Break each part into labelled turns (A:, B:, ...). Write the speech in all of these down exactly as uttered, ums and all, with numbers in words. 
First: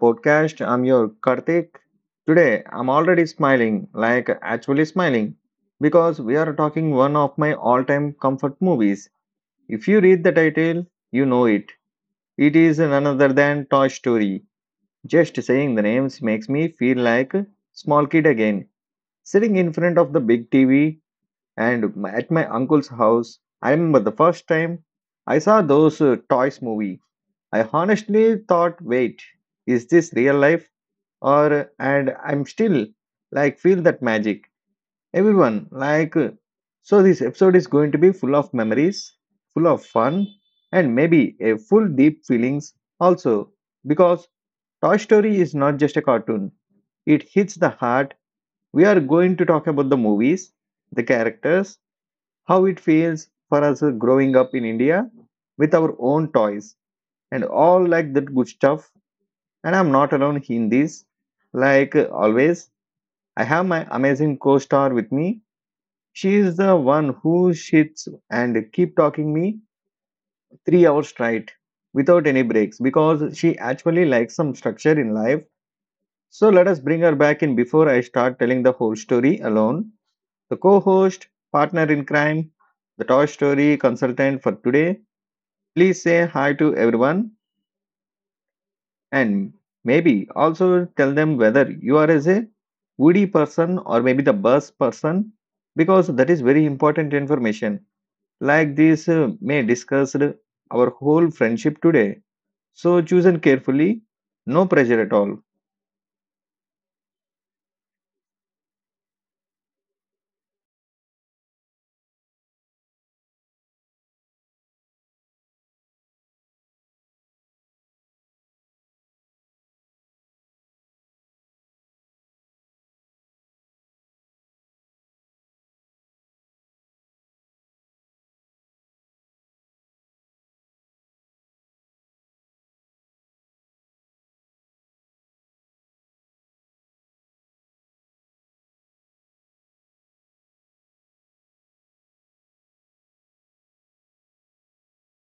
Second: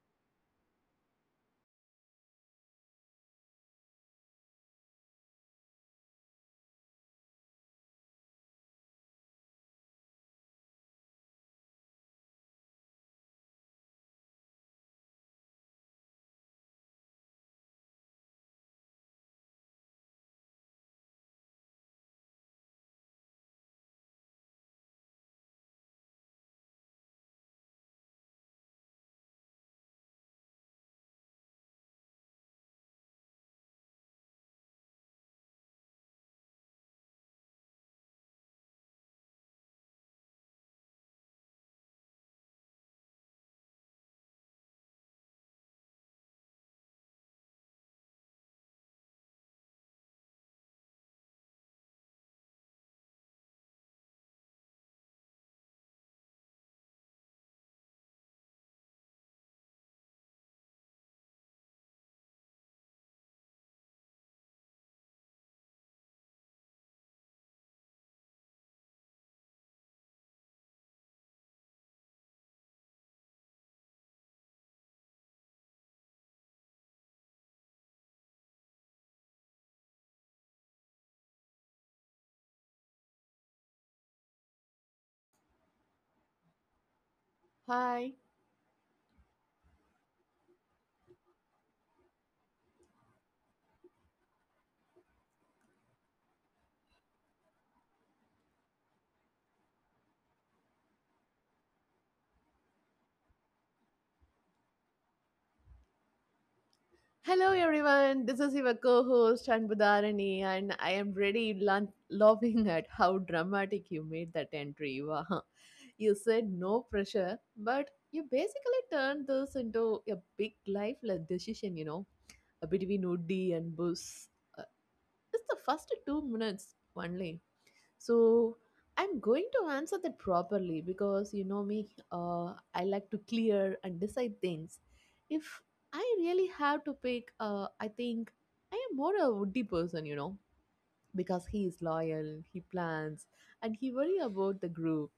A: Podcast. I'm your Karthik. Today I'm already smiling, like actually smiling, because we are talking one of my all-time comfort movies. If you read the title, you know it. It is none other than Toy Story. Just saying the names makes me feel like a small kid again, sitting in front of the big T V and at my uncle's house. I remember the first time I saw those uh, toys movie I honestly thought, wait, is this real life? Or, and I'm still like, feel that magic. Everyone, like, uh, so this episode is going to be full of memories, full of fun, and maybe a full deep feelings also. Because Toy Story is not just a cartoon, it hits the heart. We are going to talk about the movies, the characters, how it feels for us uh, growing up in India with our own toys and all like that good stuff and I'm not alone in this. Like uh, always, I have my amazing co-star with me. She is the one who sits and keep talking me three hours straight without any breaks because she actually likes some structure in life. So let us bring her back in before I start telling the whole story alone. The co-host, partner in crime, the Toy Story consultant for today. Please say hi to everyone.
B: Hi.
A: And maybe also tell them whether you are as a woody person or maybe the bus person because that is very important information like this uh, may discuss our whole friendship today, so chosen carefully, no pressure at all.
B: Hello, everyone. This is your co host, Anbudharani, and I am really lo- loving at how dramatic you made that entry. Wow. You said no pressure, but you basically turned this into a big life like, decision, you know, between Udi and Bus. Uh, it's the first two minutes only. So I'm going to answer that properly because you know me, uh, I like to clear and decide things. If I really have to pick, uh, I think I am more a woody person, you know, because he is loyal, he plans, and he worry about the group.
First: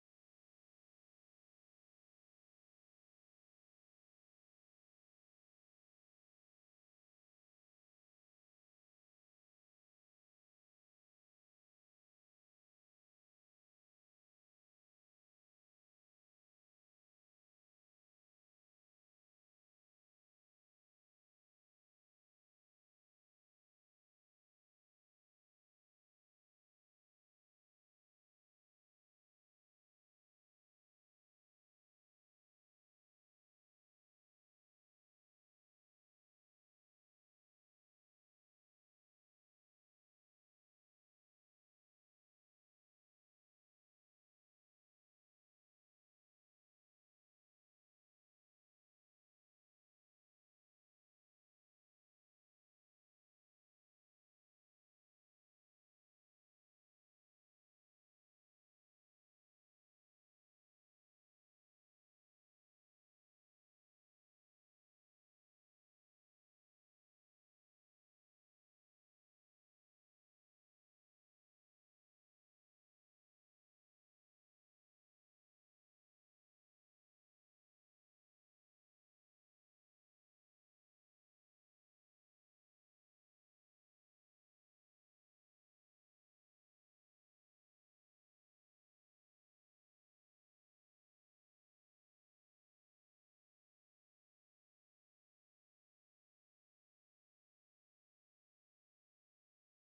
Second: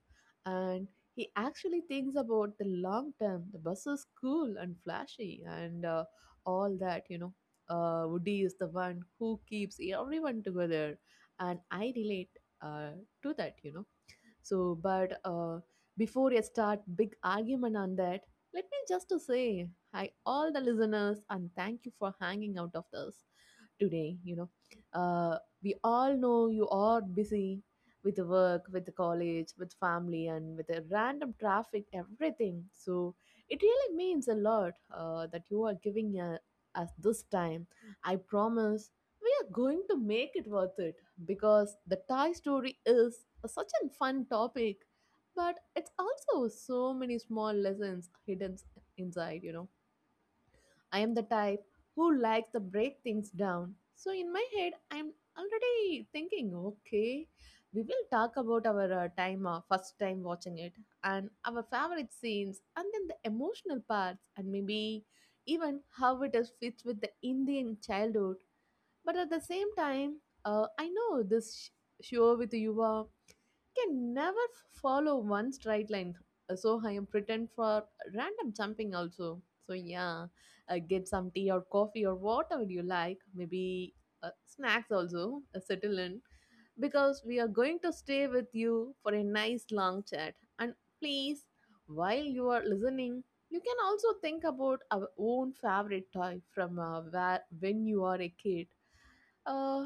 B: And he actually thinks about the long term. The bus is cool and flashy and uh, all that, you know. Uh, Woody is the one who keeps everyone together, and I relate uh, to that, you know. So, but uh, before I start big argument on that, let me just to say hi all the listeners and thank you for hanging out of this today, you know. Uh, we all know you are busy with the work, with the college, with family, and with the random traffic everything. So it really means a lot, uh, that you are giving uh, us this time. I promise we are going to make it worth it because the Thai story is a- such a fun topic, but it's also so many small lessons hidden inside, you know. I am the type who likes to break things down. So in my head, I'm already thinking, okay, we will talk about our uh, time, uh, first time watching it, and our favorite scenes, and then the emotional parts, and maybe even how it is fits with the Indian childhood. But at the same time, uh, I know this sh- show with you uh, can never f- follow one straight line. Uh, So I am pretend for random jumping also. So yeah, uh, get some tea or coffee or whatever you like. Maybe uh, snacks also. Uh, settle in because we are going to stay with you for a nice long chat. And please, while you are listening, you can also think about our own favorite toy from uh, where, when you are a kid. uh,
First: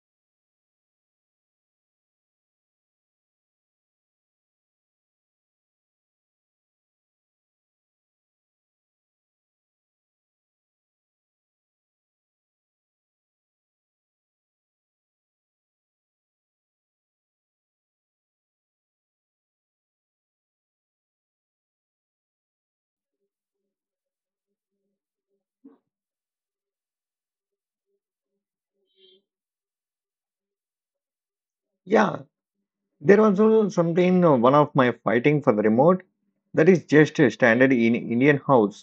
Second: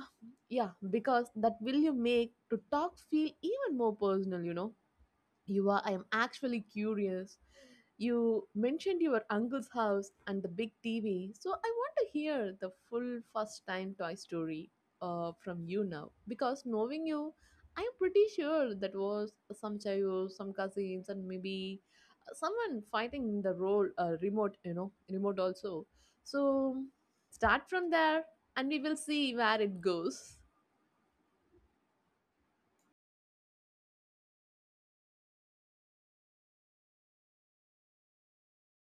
B: yeah, because that will you make to talk feel even more personal, you know. You are, I am actually curious. You mentioned your uncle's house and the big T V, so I want to hear the full first time Toy Story uh, from you now, because knowing you, I'm pretty sure that was some chaos, some cousins, and maybe someone fighting the role uh, remote, you know, remote also. So start from there and we will see where it goes.
A: Yeah, there was also something uh, one of my fighting for the remote, that is just a standard in indian house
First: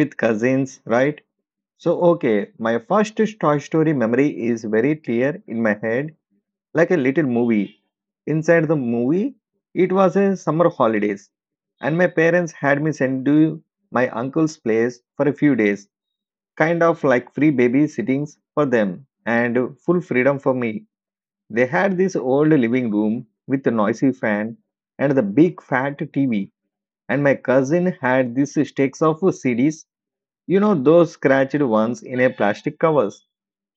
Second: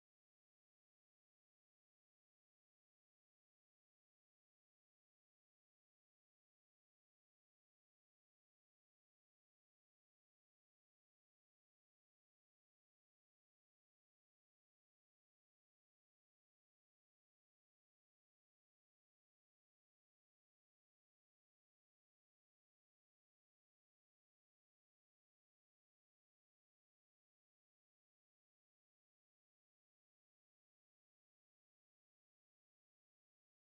A: with cousins, right? So okay, my first toy story memory is very clear in my head like a little movie. Inside the movie, it was a summer holidays, and my parents had me sent to my uncle's place for a few days, kind of like free baby sittings for them and full freedom for me. They had this old living room with a noisy fan and the big fat T V, and my cousin had these stacks of C Ds, you know, those scratched ones in a plastic cover.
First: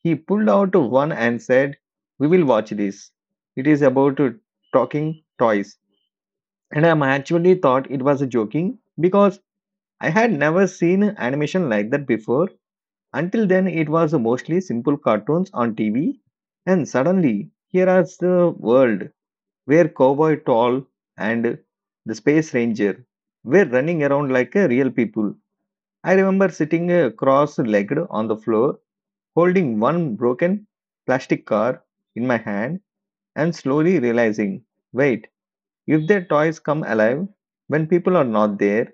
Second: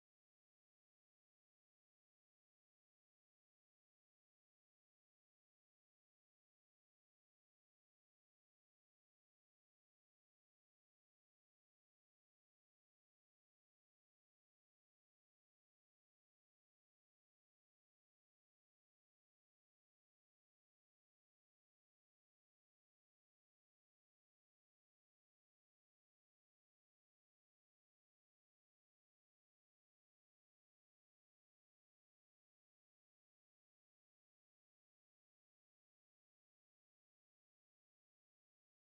A: He pulled out one and said, we will watch this. It is about talking toys. And I actually thought it was joking because I had never seen animation like that before. Until then, it was mostly simple cartoons on T V. And suddenly, here is the world where Cowboy Tall and the Space Ranger were running around like uh, real people. I remember sitting uh, cross legged on the floor holding one broken plastic car in my hand and slowly realizing wait, if their toys come alive when people are not there,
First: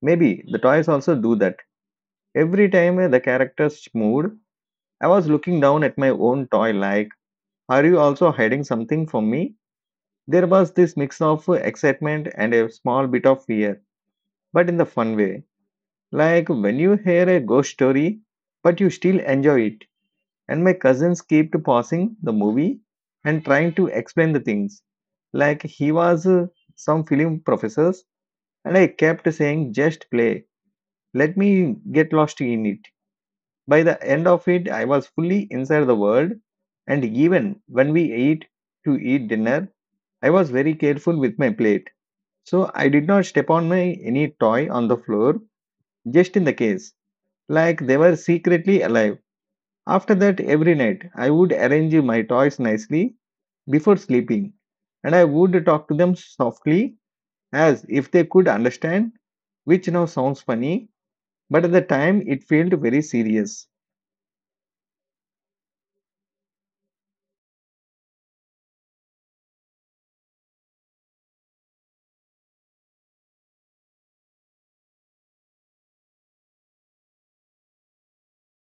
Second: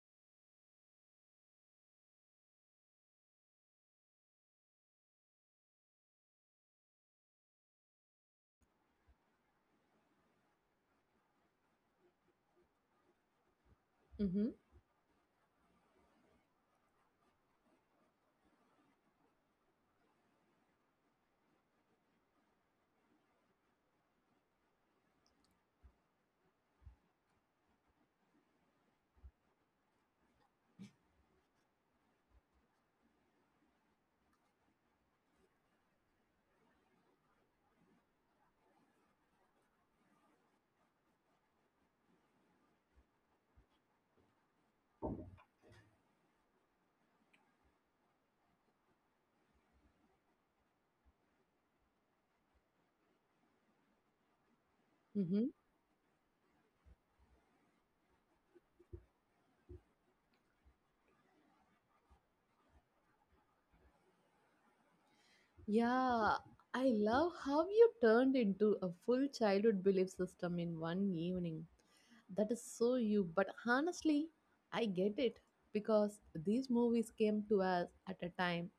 A: maybe the toys also do that. Every time uh, the characters moved, I was looking down at my own toy like, are you also hiding something from me? There was this mix of uh, excitement and a small bit of fear,
B: Mm-hmm.
A: but in the fun way. Like when you hear a ghost story, but you still enjoy it. And my cousins kept pausing the movie and trying to explain the things, like he was uh, some film professors. And I kept saying, just play. Let me get lost in it. By the end of it, I was fully inside the world. And even when we ate to eat dinner, I was very careful with my plate. So I did not step on my any toy on the floor, just in the case, like they were secretly alive. After that, every night I would arrange my toys nicely before sleeping, and I
B: Mm-hmm.
A: would talk to them softly as if they could understand, which now sounds funny, but at the time it felt very serious.
B: Yeah, I love how you turned into a full childhood belief system in one evening. That is so you, but honestly, I get it because these movies came to us at a time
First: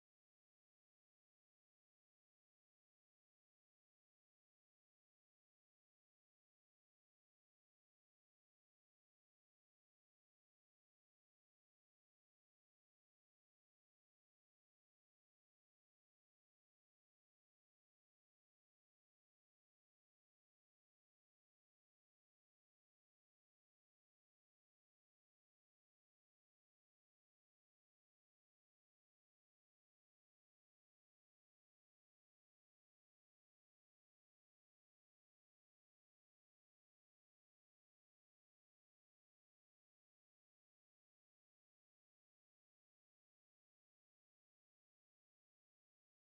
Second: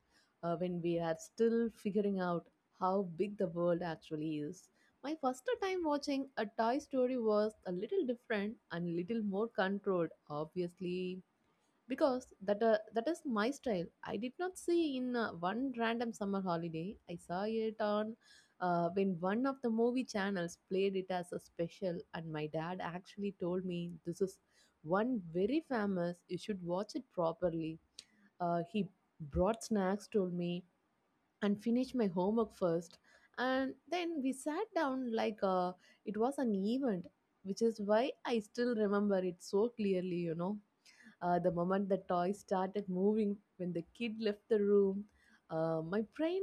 B: uh, when we are still figuring out how big the world actually is. My first time watching a Toy Story was a little different and little more controlled, obviously, because that uh, that is my style. I did not see in uh, one random summer holiday. I saw it on uh, when one of the movie channels played it as a special, and my dad actually told me this is one very famous, you should watch it properly. Uh, he brought snacks, told me and finished my homework first, and then we sat down like, uh, it was an event, which is why I still remember it so clearly, you know. Uh, the moment the toy started moving when the kid left the room, uh, my brain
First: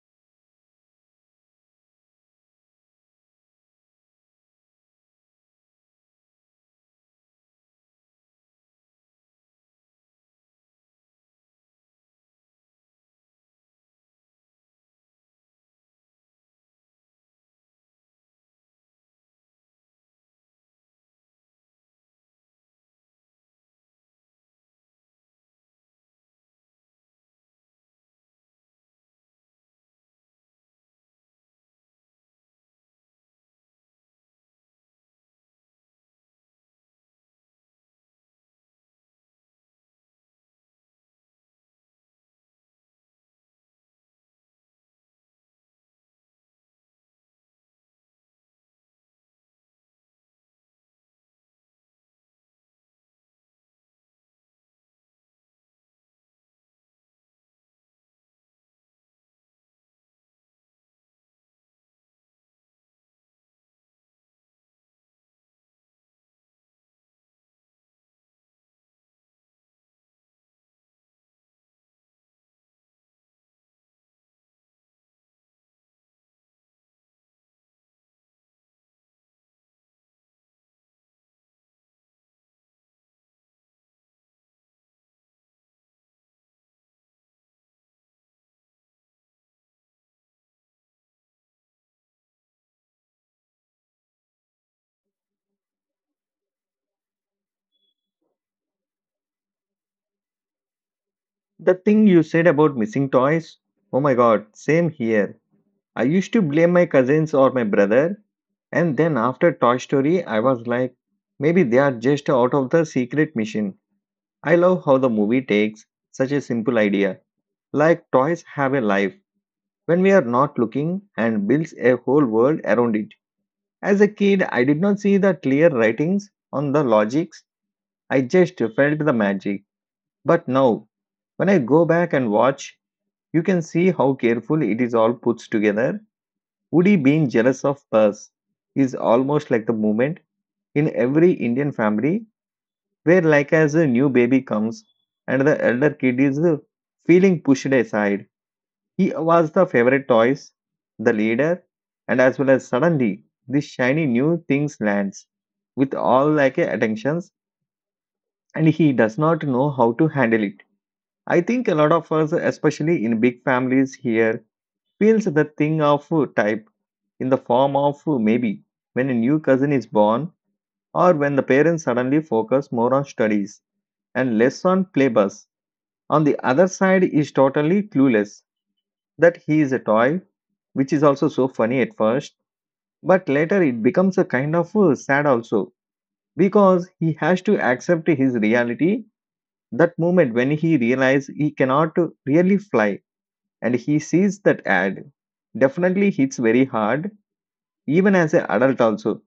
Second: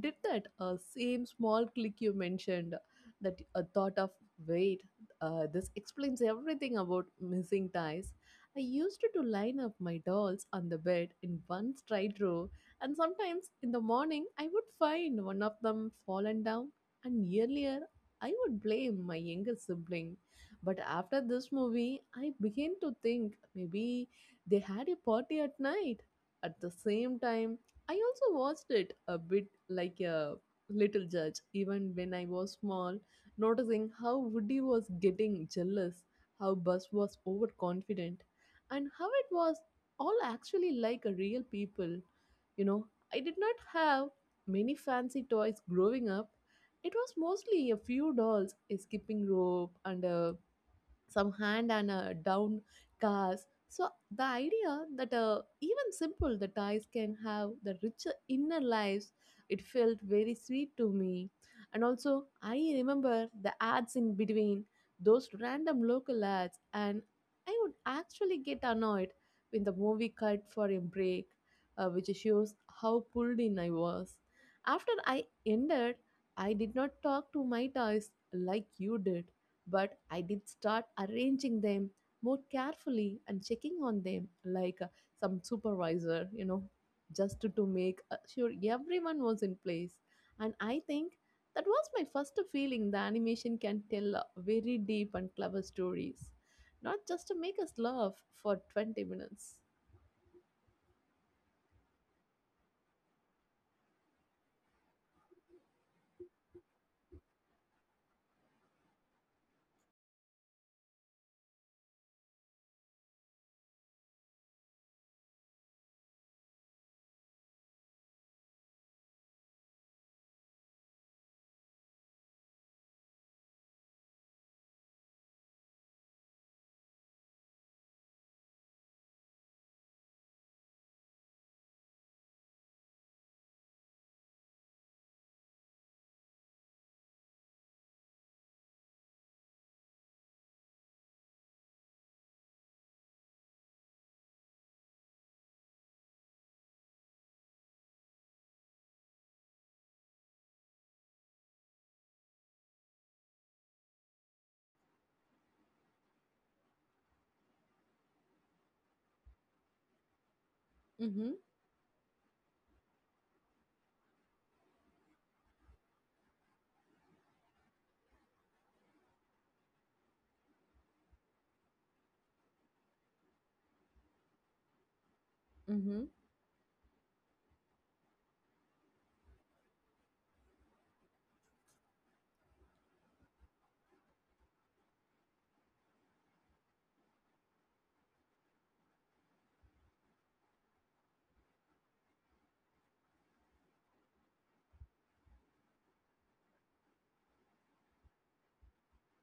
B: did that uh, same small click you mentioned, that a thought of wait, uh, this explains everything about missing ties. I used to line up my dolls on the bed in one straight row, and sometimes in the morning I would find one of them fallen down, and earlier I would blame my younger sibling, but after this movie I began to think maybe they had a party at night. At the same time, I also watched it a bit like a little judge, even when I was small, noticing how Woody was getting jealous, how Buzz was overconfident, and how it was all actually like a real people. You know, I did not have many fancy toys growing up. It was mostly a few dolls, a skipping rope, and a some hand and uh, down cars. So the idea that uh, even simple the ties can have the richer inner lives, it felt very sweet to me. And also I remember the ads in between those random local ads, and I would actually get annoyed when the movie cut for a break, uh, which shows how pulled in I was. After I ended, I did not talk to my toys like you did. But I did start arranging them more carefully and checking on them like, uh, some supervisor, you know, just to, to make uh, sure everyone was in place. And I think that was my first feeling the animation can tell uh, very deep and clever stories, not just to make us laugh for twenty minutes.
A: The thing you said about missing toys, oh my god, same here. I used to blame my cousins or my brother, and then after Toy Story, I was like, maybe they are just out of the secret mission. I love how the movie takes such a simple idea, like toys have a life when we are not looking and builds a whole world around it. As a kid, I did not see the clear writings on the logics, I just felt the magic. But now, when I go back and watch, you can see how careful it is all put together. Woody being jealous of Buzz is almost like the moment in every Indian family where like as a new baby comes and the elder kid is feeling pushed aside. He was the favorite toys, the leader, and as well as suddenly this shiny new things lands with all like a attentions and he does not know how to handle it. I
B: Mm-hmm.
A: think a lot of us, especially in big families here, feels the thing of type in the form of maybe when a new cousin is born or when the parents suddenly focus more on studies and less on playbus.
B: Mm-hmm.
A: On the other side is totally clueless that he is a toy, which is also so funny at first. But later it becomes a kind of uh, sad also because he has to accept his reality. That moment when he realizes he cannot really fly and he sees that ad definitely hits very hard, even as an adult also.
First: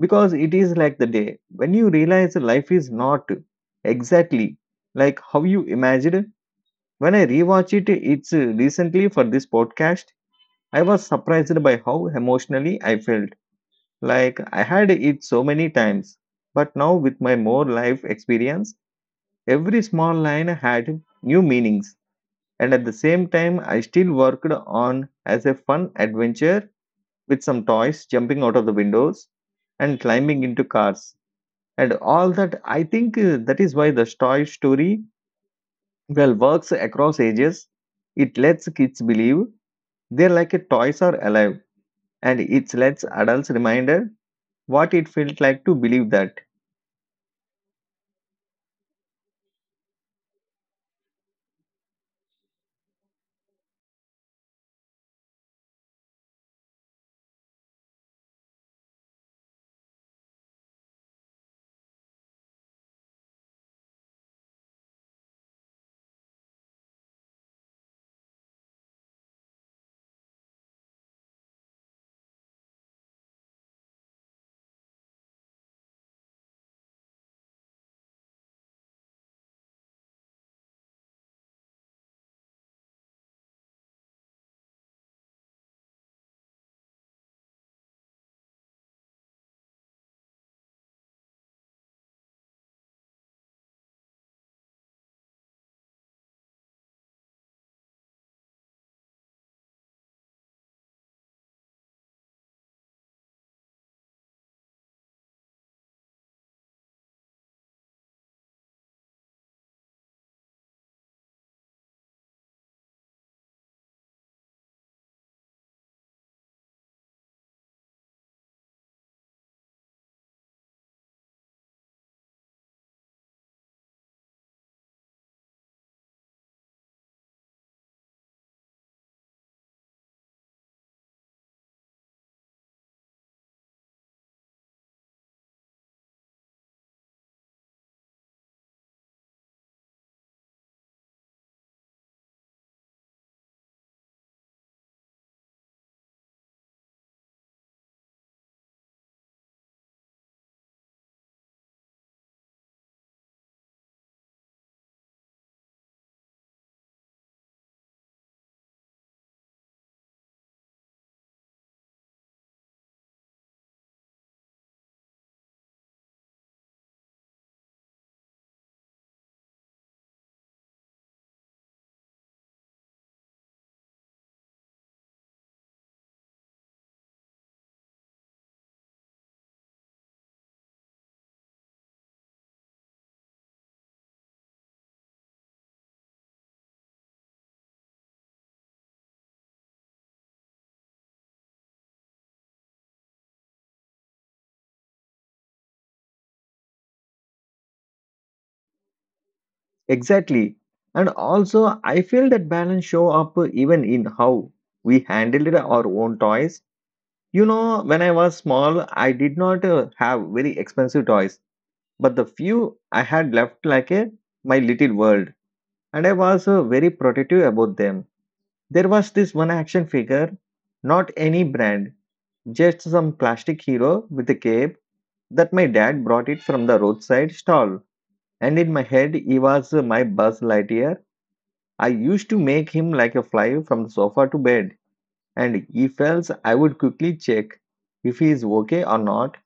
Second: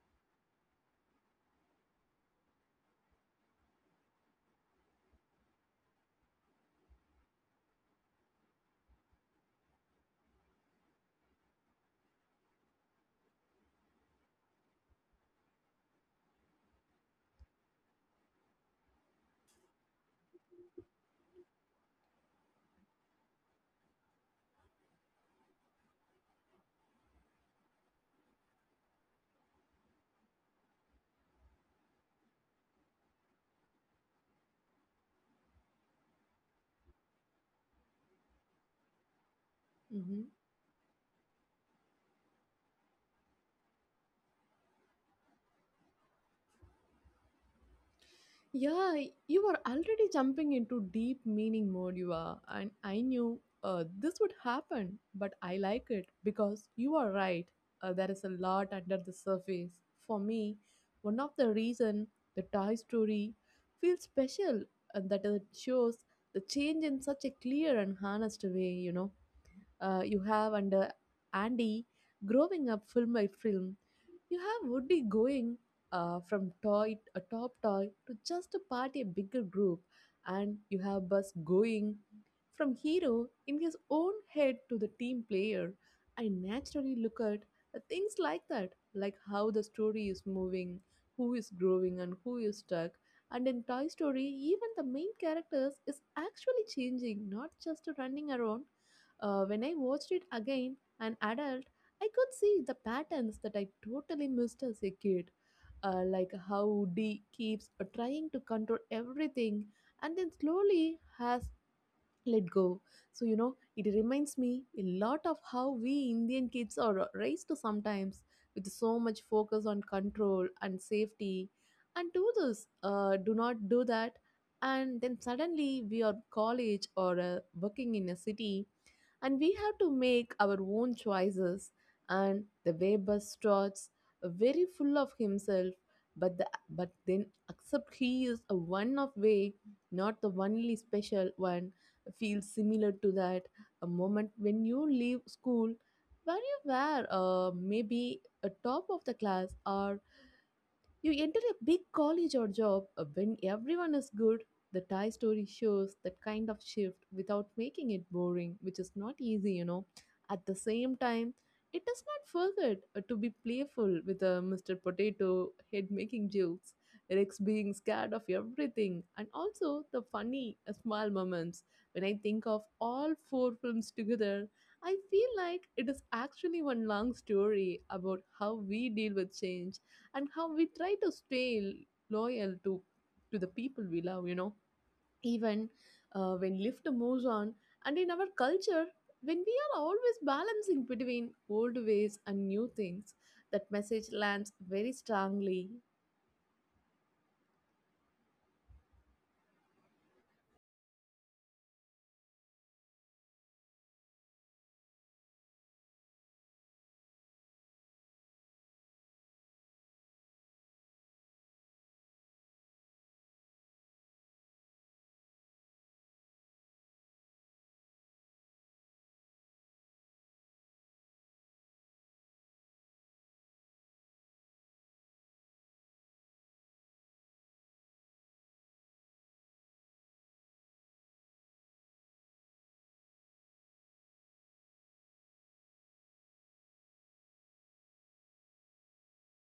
A: Because it is like the day when you realize life is not exactly like how you imagined. When I rewatch it, it's uh, recently for this podcast, I was surprised by how emotionally I felt. Like I had it so many times, but now with my more life experience, every small line had new meanings. And at the same time, I still worked on as a fun adventure with some toys jumping out of the windows and climbing into cars and all that. I think uh, that is why the toy story well works across ages. It lets kids believe
B: Mm-hmm.
A: they're like a toys are alive, and it lets adults reminder what it felt like to believe that.
B: Yeah, you are already jumping into deep meaning mode, you are. And I knew uh, this would happen, but I like it because you are right. Uh, there is a lot under the surface. For me, one of the reason the Toy Story feels special and that it shows the change in such a clear and honest way, you know, uh, you have under Andy growing up film by film. You have Woody going uh, from toy a top toy to just a party a bigger group, and you have Buzz going from hero in his own head to the team player. I naturally look at uh, things like that, like how the story is moving, who is growing, and who is stuck. And in Toy Story, even the main characters is actually changing, not just running around. Uh, when I watched it again, an adult, I could see the patterns that I totally missed as a kid. Uh, like how Woody keeps uh, trying to control everything and then slowly has let go. So you know it reminds me a lot of how we indian kids are raised sometimes, with so much focus on control and safety, and do this, uh, do not do that, and then suddenly we are college or uh, working in a city and we have to make our own choices. And the way bus trots very full of himself, but the, but then accept he is a one of way, not the only special one, feels similar to that a moment when you leave school where you were, uh, maybe a top of the class, or you enter a big college or job uh, when everyone is good. The Thai story shows that kind of shift without making it boring, which is not easy, you know. At the same time, it does not forget uh, to be playful, with uh, mister Potato Head making jokes, Rex being scared of everything, and also the funny uh, small moments. When I think of all four films together, I feel like it is actually one long story about how we deal with change and how we try to stay loyal to to the people we love, you know, even uh, when lift moves on. And in our culture, when we are always balancing between old ways and new things, that message lands very strongly.
A: Exactly. And also, I feel that balance show up even in how we handled our own toys. You know, when I was small, I did not uh, have very expensive toys, but the few I had left like a my little world, and I was uh, very protective about them. There was this one action figure, not any brand, just some plastic hero with a cape that my dad brought it from the roadside stall. And in my head, he was uh, my Buzz Lightyear. I used to make him like a fly from the sofa to bed, and if else, I would quickly check if he is okay or not,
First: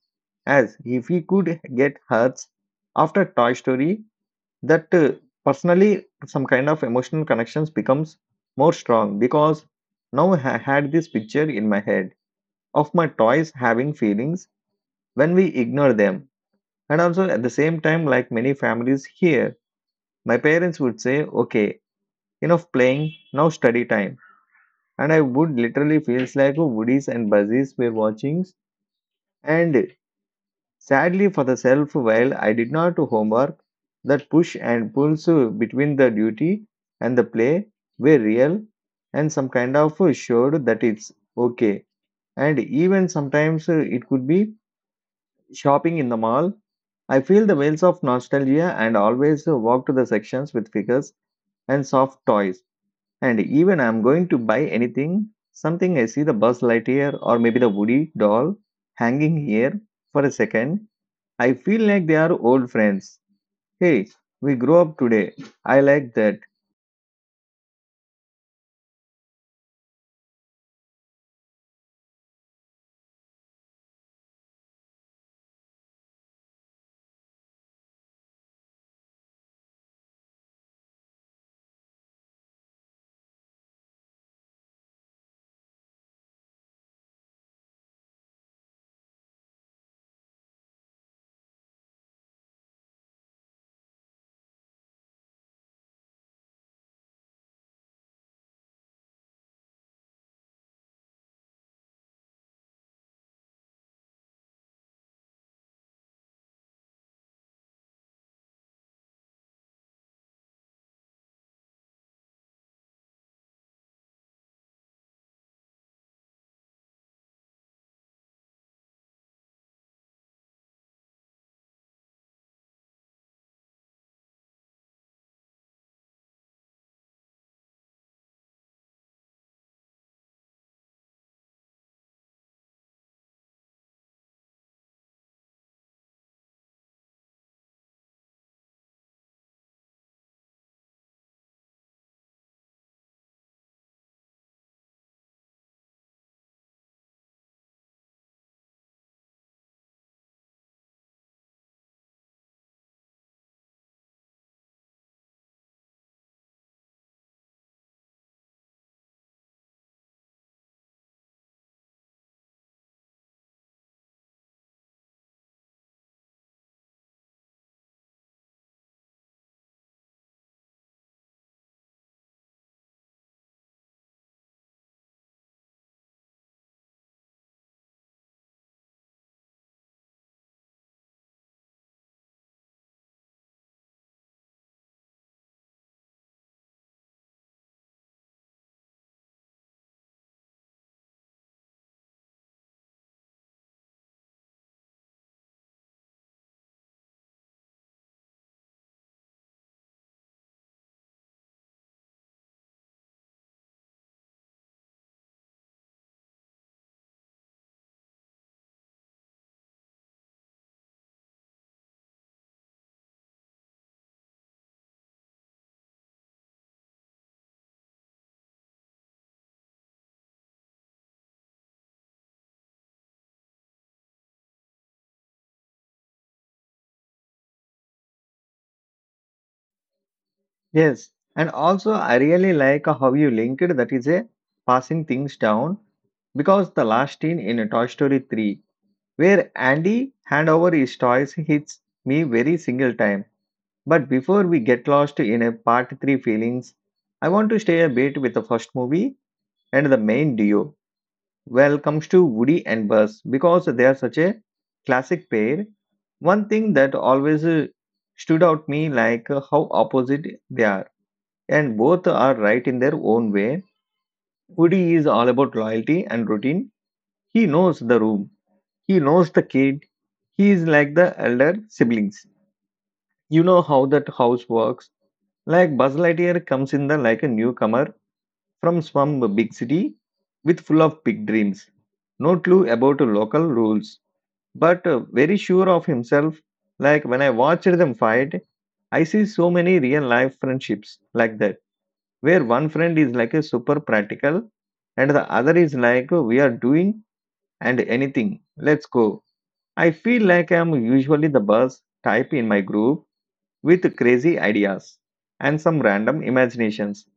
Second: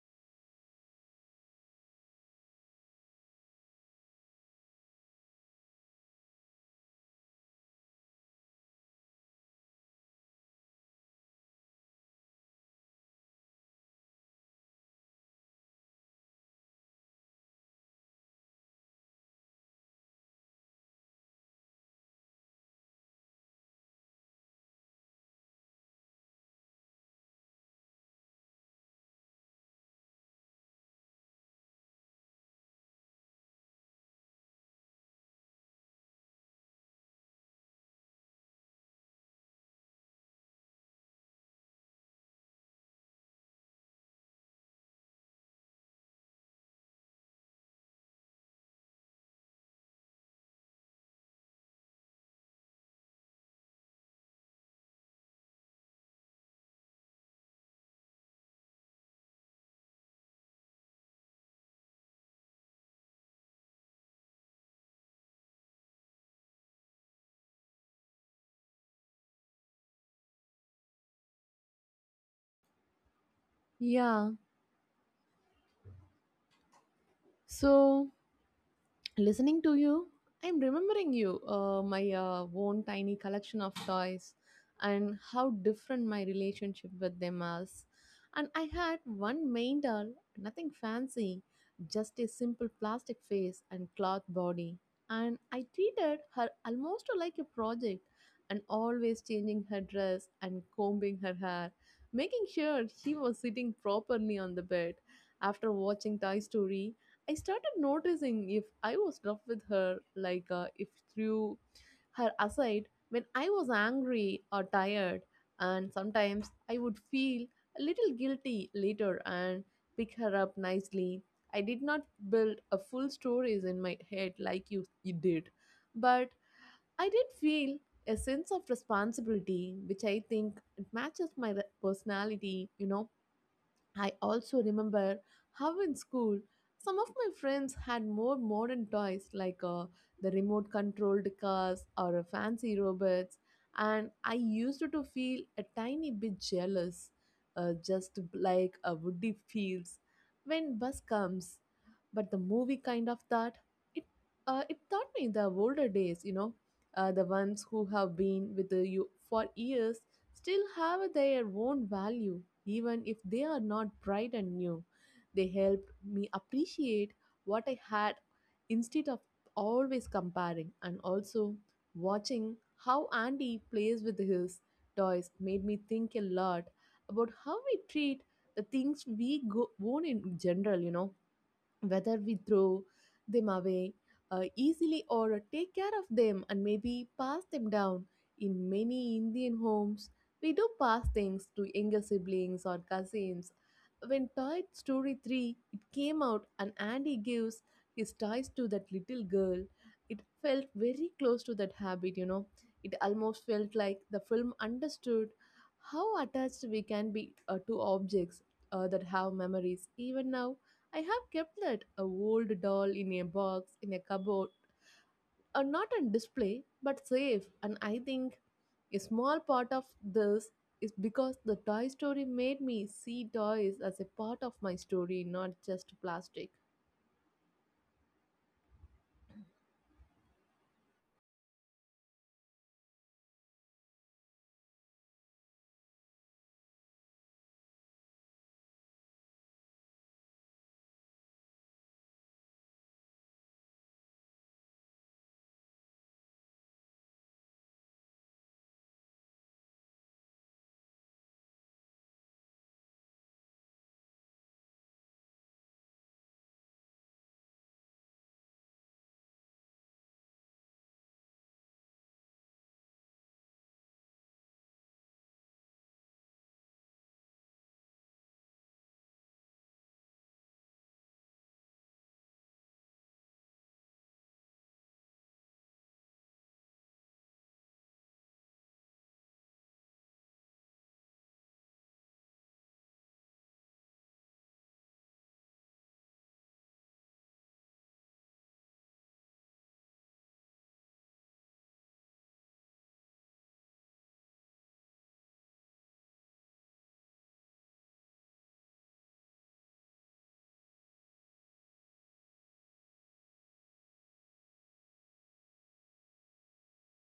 A: as if he could get hurts. After Toy Story, that uh, personally some kind of emotional connections becomes more strong because now I had this picture in my head of my toys having feelings when we ignore them. And also at the same time, like many families here, my parents would say, okay, enough playing, now study time, and I would literally feels like woodies and buzzies were watching. And sadly for the self, while I did not do homework, that push and pulls between the duty and the play were real, and some kind of showed that it's okay. And even sometimes uh, it could be shopping in the mall. I feel the waves of nostalgia and always uh, walk to the sections with figures and soft toys. And even I'm going to buy anything, something I see the Buzz Lightyear or maybe the Woody doll hanging here for a second, I feel like they are old friends. Hey, we grew up today. I like that.
B: Yeah, so, listening to you, I'm remembering you, uh, my uh, own tiny collection of toys, and how different my relationship with them is. And I had one main doll, nothing fancy, just a simple plastic face and cloth body. And I treated her almost like a project, and always changing her dress and combing her hair, making sure she was sitting properly on the bed. After watching Toy Story, I started noticing if I was rough with her, like, uh, if threw her aside when I was angry or tired, and sometimes I would feel a little guilty later and pick her up nicely. I did not build a full stories in my head like you, you did, but I did feel a sense of responsibility, which I think matches my re- personality, you know. I also remember how in school some of my friends had more modern toys like, uh, the remote controlled cars or uh, fancy robots, and I used to feel a tiny bit jealous, uh, just like a Woody feels when bus comes. But the movie kind of thought it uh, it taught me the older days, you know, uh, the ones who have been with you for years still have their own value, even if they are not bright and new. They helped me appreciate what I had instead of always comparing. And also watching how Andy plays with his toys made me think a lot about how we treat the things we go own in general you know whether we throw them away uh, easily or take care of them and maybe pass them down. In many Indian homes, we do pass things to younger siblings or cousins. When Toy Story three it came out and Andy gives his toys to that little girl, it felt very close to that habit, you know. It almost felt like the film understood how attached we can be uh, to objects uh, that have memories. Even now, I have kept that a old doll in a box in a cupboard, uh, not on display but safe. And I think a small part of this is because the Toy Story made me see toys as a part of my story, not just plastic.
A: Yes. And also, I really like how you linked that is a passing things down because the last scene in Toy Story three where Andy hand over his toys hits me very single time. But before we get lost in a part three feelings, I want to stay a bit with the first movie and the main duo. Well, comes to Woody and Buzz because they are such a classic pair. One thing that always uh, stood out me like uh, how opposite they are and both are right in their own way. Woody is all about loyalty and routine. He knows the room. He knows the kid. He is like the elder siblings. You know how that house works. Like Buzz Lightyear comes in the like a newcomer from some big city with full of big dreams. No clue about local rules, but uh, very sure of himself. Like when I watched them fight, I see so many real life friendships like that, where one friend is like a super practical and the other is like we are doing and anything. Let's go. I feel like I'm usually the buzz type in my group with crazy ideas and some random imaginations.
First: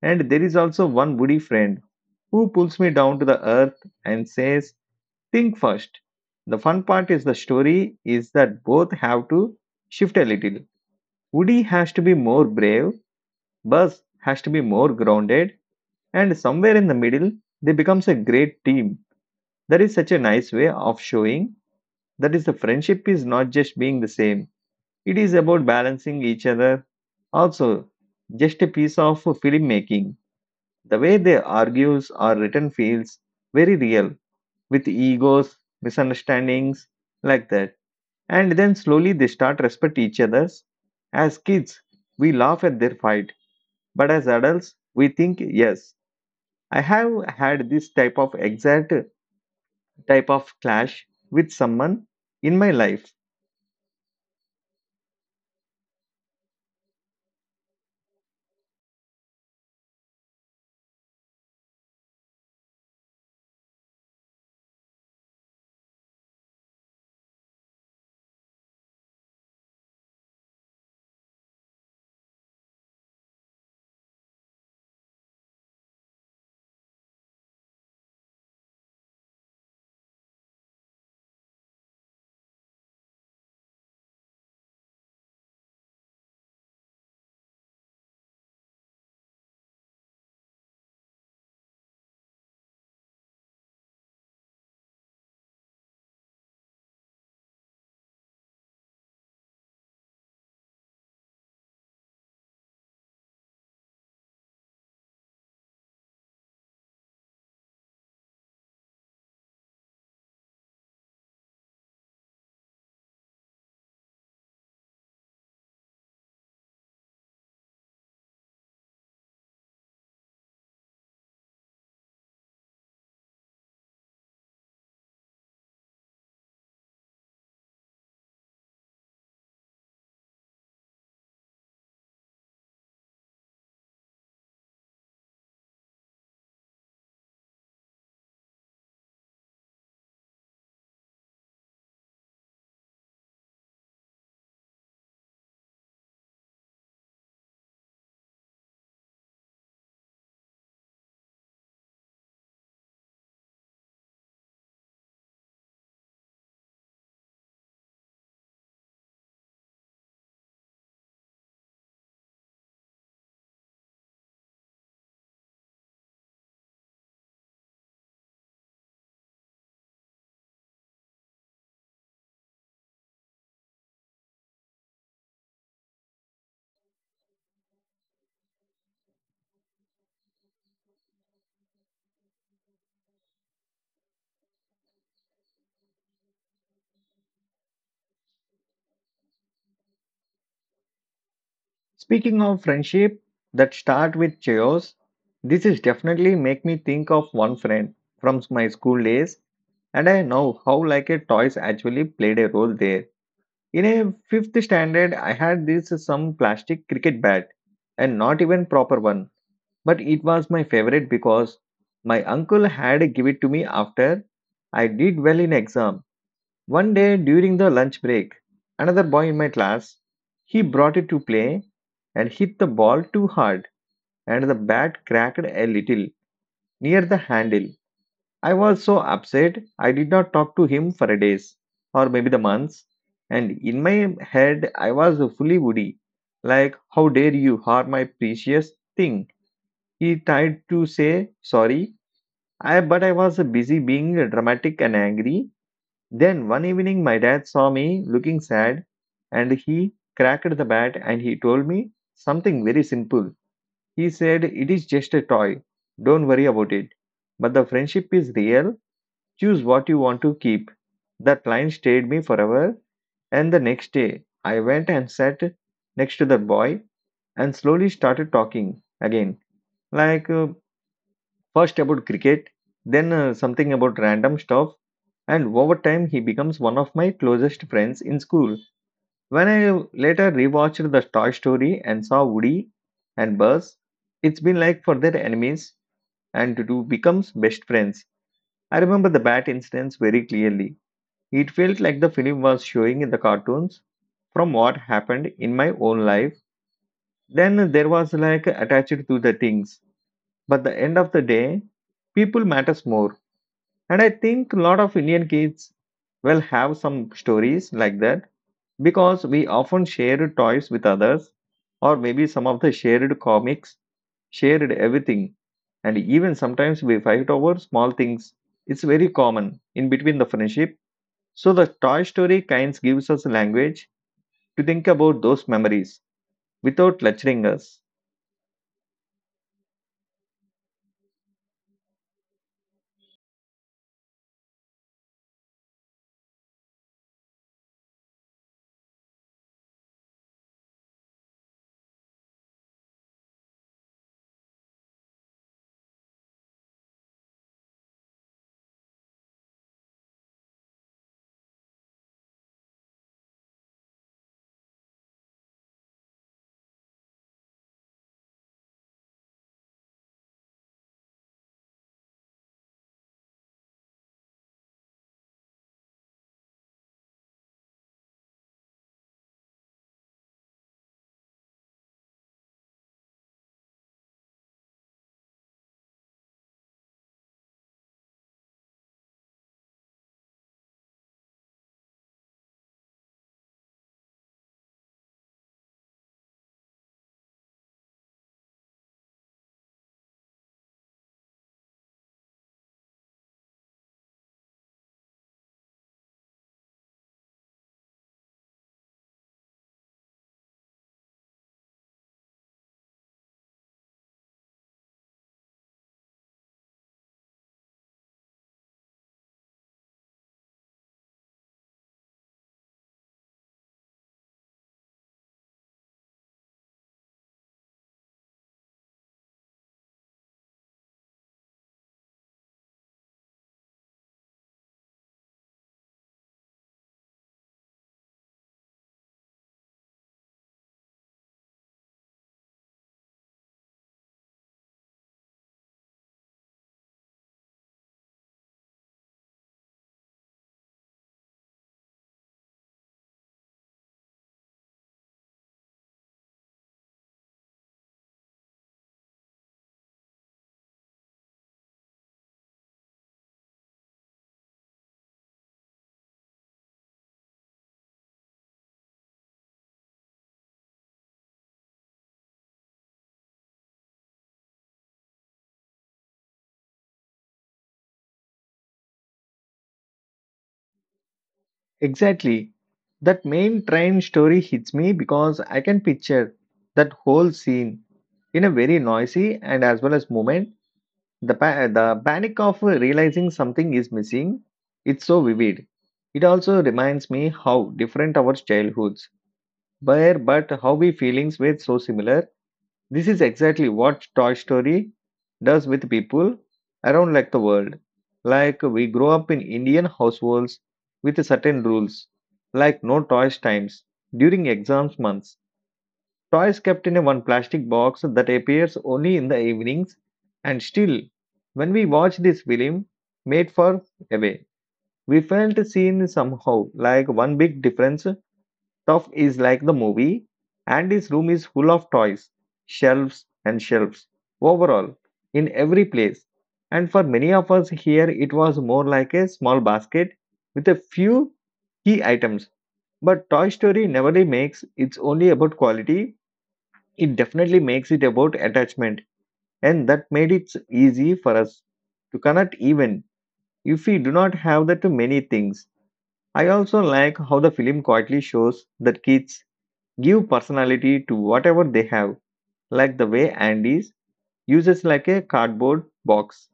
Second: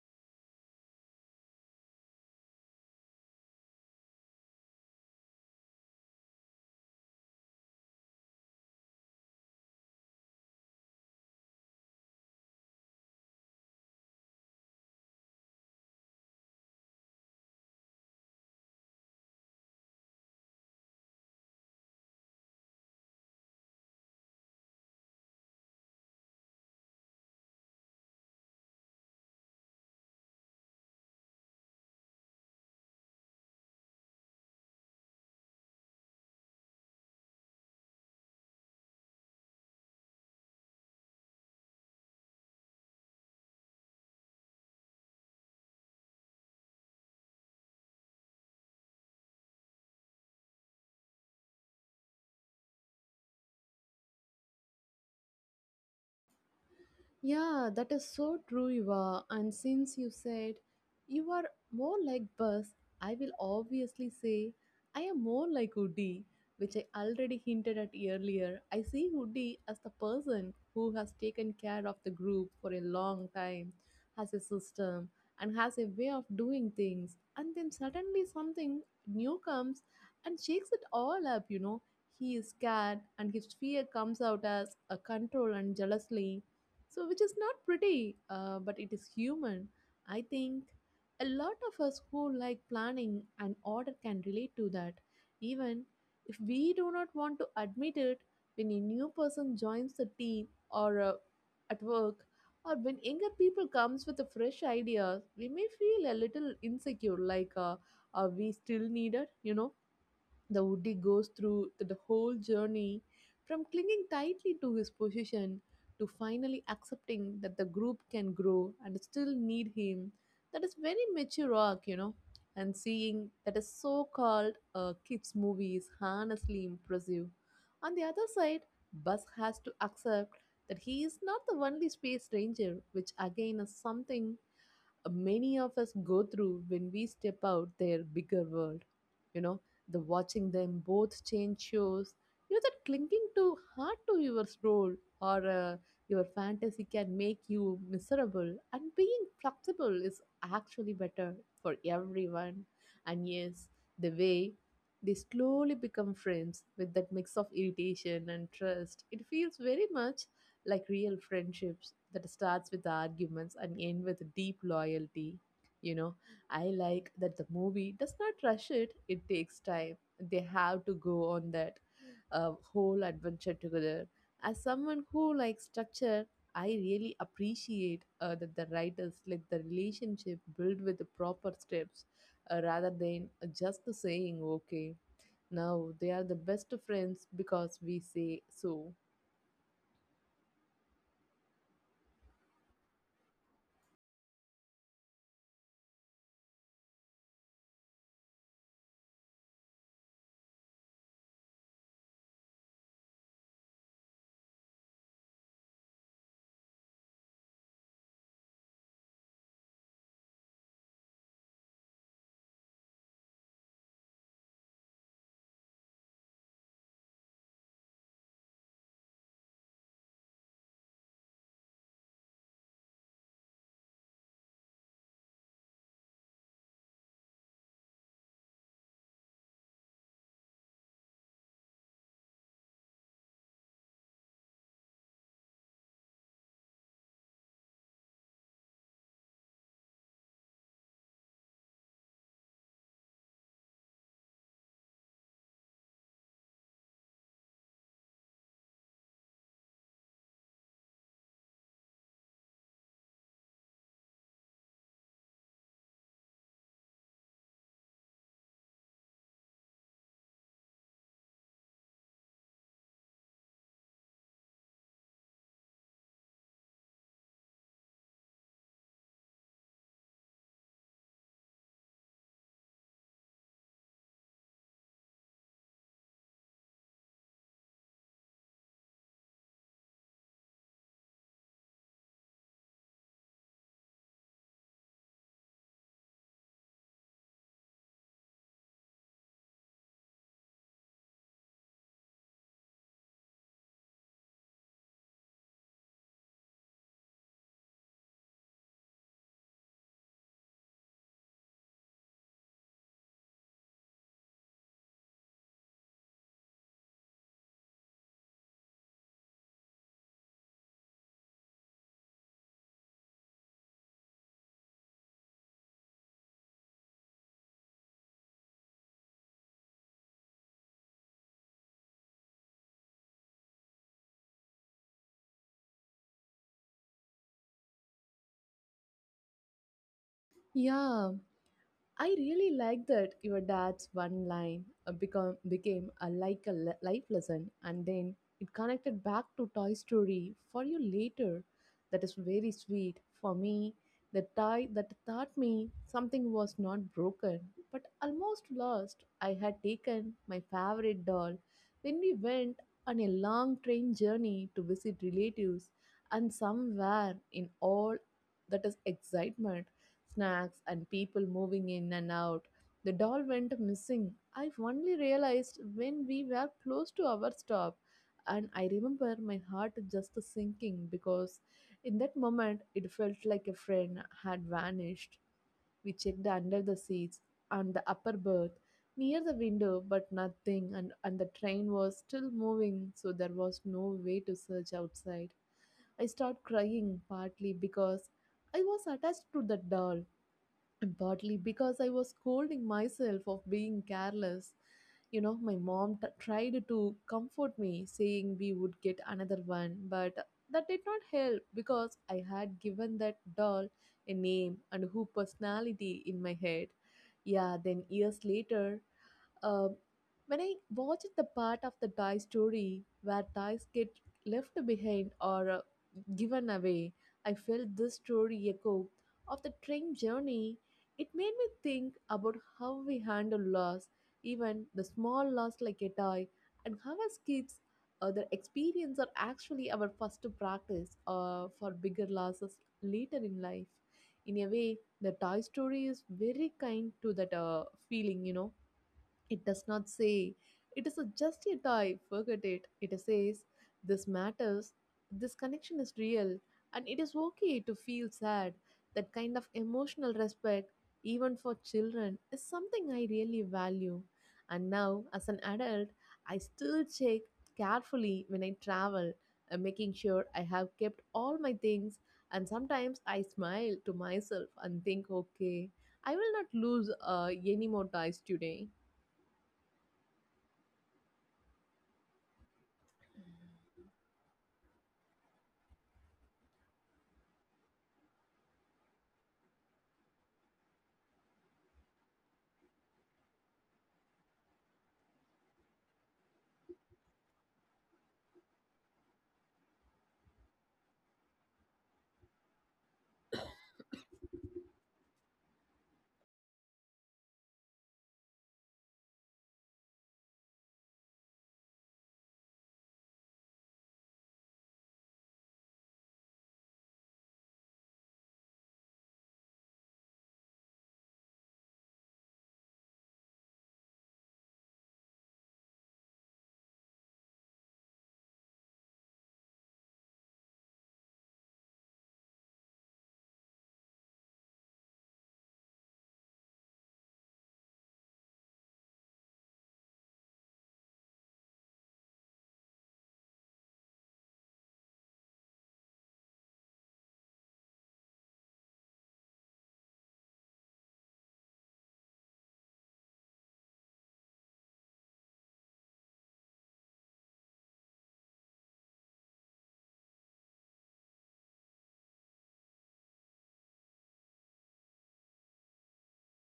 A: And there is also one woody friend who pulls me down to the earth and says, "Think first." The fun part is the story is that both have to shift a little. Woody has to be more brave, Buzz has to be more grounded, and somewhere in the middle, they becomes a great team. That is such a nice way of showing that is the friendship is not just being the same, it is about balancing each other. Also, just a piece of filmmaking. The way they argues or written feels very real, with egos, misunderstandings, like that. And then slowly they start respect each other's. As kids, we laugh at their fight, but as adults, we think, yes, I have had this type of exact type of clash with someone in my life.
B: Yeah, that is so true, Eva. And since you said you are more like bus, I will obviously say I am more like Woody, which I already hinted at earlier. I see Woody as the person who has taken care of the group for a long time, has a system, and has a way of doing things. And then suddenly something new comes and shakes it all up, you know. He is scared, and his fear comes out as a control and jealously so which is not pretty uh, but it is human. I think a lot of us who like planning and order can relate to that, even if we do not want to admit it. When a new person joins the team or uh, at work, or when younger people comes with a fresh idea, we may feel a little insecure like uh, are we still needed you know the Woody goes through the whole journey from clinging tightly to his position to finally accepting that the group can grow and still need him. That is very mature arc, you know. And seeing that a so-called uh, kids movie is honestly impressive. On the other side, Buzz has to accept that he is not the only space ranger, which again is something many of us go through when we step out their bigger world. You know, the watching them both change shows, you know, that clinging too hard to your role or uh, your fantasy can make you miserable. And being flexible is actually better for everyone. And yes, the way they slowly become friends with that mix of irritation and trust, it feels very much like real friendships that starts with arguments and end with deep loyalty you know i like that the movie does not rush it it takes time. They have to go on that uh, whole adventure together. As someone who likes structure, I really appreciate uh, that the writers let the relationship build with the proper steps, uh, rather than just the saying okay, now they are the best friends because we say so.
A: Speaking of friendship that start with chaos, this is definitely make me think of one friend from my school days, and I know how like a toys actually played a role there. In a fifth standard, I had this some plastic cricket bat, and not even proper one, but it was my favorite because my uncle had give it to me after I did well in exam. One day during the lunch break, another boy in my class, he brought it to play and hit the ball too hard and the bat cracked a little near the handle. I was so upset I did not talk to him for a days or maybe the months, and in my head I was fully woody, like how dare you harm my precious thing. He tried to say sorry, I but I was busy being dramatic and angry. Then one evening, my dad saw me looking sad and he cracked the bat and he told me something very simple. He said, "It is just a toy, don't worry about it. But the friendship is real, choose what you want to keep." That line stayed me forever. And the next day, I went and sat next to the boy and slowly started talking again, like, uh, first about cricket, then uh, something about random stuff, and over time he becomes one of my closest friends in school. When I later rewatched the Toy Story and saw Woody and Buzz, it's been like for their enemies and to do becomes best friends. I remember the bat instance very clearly. It felt like the film was showing in the cartoons from what happened in my own life. Then there was like attached to the things. But the end of the day, people matters more. And I think a lot of Indian kids will have some stories like that because we often share toys with others, or maybe some of the shared comics, shared everything. And even sometimes we fight over small things. It's very common in between the friendship. So the Toy Story kinds gives us language to think about those memories without lecturing us.
B: Yeah, I really like that your dad's one line uh, become became a like a le- life lesson, and then it connected back to Toy Story for you later. That is very sweet for me. The tie that taught me something was not broken, but almost lost. I had taken my favorite doll when we went on a long train journey to visit relatives, and somewhere in all that is excitement, snacks, and people moving in and out. The doll went missing. I only realized when we were close to our stop, and I remember my heart just sinking because in that moment it felt like a friend had vanished. We checked under the seats and the upper berth near the window, but nothing, and, and the train was still moving, so there was no way to search outside. I started crying partly because I was attached to the doll, partly because I was scolding myself of being careless. You know, my mom t- tried to comfort me, saying we would get another one, but that did not help because I had given that doll a name and who personality in my head. Yeah, then years later, um, when I watched the part of the die story where dice get left behind or uh, given away, I felt this story echo of the train journey. It made me think about how we handle loss, even the small loss like a die, and how as kids, uh, their experience are actually our first practice uh, for bigger losses later in life. In a way, the Toy Story is very kind to that uh, feeling, you know. It does not say, it is a just a toy, forget it. It says, this matters, this connection is real, and it is okay to feel sad. That kind of emotional respect, even for children, is something I really value. And now, as an adult, I still check carefully when I travel, uh, making sure I have kept all my things. And sometimes I smile to myself and think, okay, I will not lose uh, any more ties today.
A: Exactly. That main train story hits me because I can picture that whole scene in a very noisy and as well as moment. The, pa- the panic of realizing something is missing, it's so vivid. It also reminds me how different our childhoods were, but how we feelings were so similar. This is exactly what Toy Story does with people around like the world. Like we grow up in Indian households with certain rules, like no toys times during exams months. Toys kept in a one plastic box that appears only in the evenings, and still, when we watch this film made for away, we felt seen somehow, like one big difference. Stuff is like the movie, and his room is full of toys, shelves and shelves, overall, in every place. And for many of us here, it was more like a small basket with a few key items. But Toy Story never really makes it's only about quality, it definitely makes it about attachment, and that made it easy for us to connect even if we do not have that many things. I also like how the film quietly shows that kids give personality to whatever they have, like the way Andy's uses like a cardboard box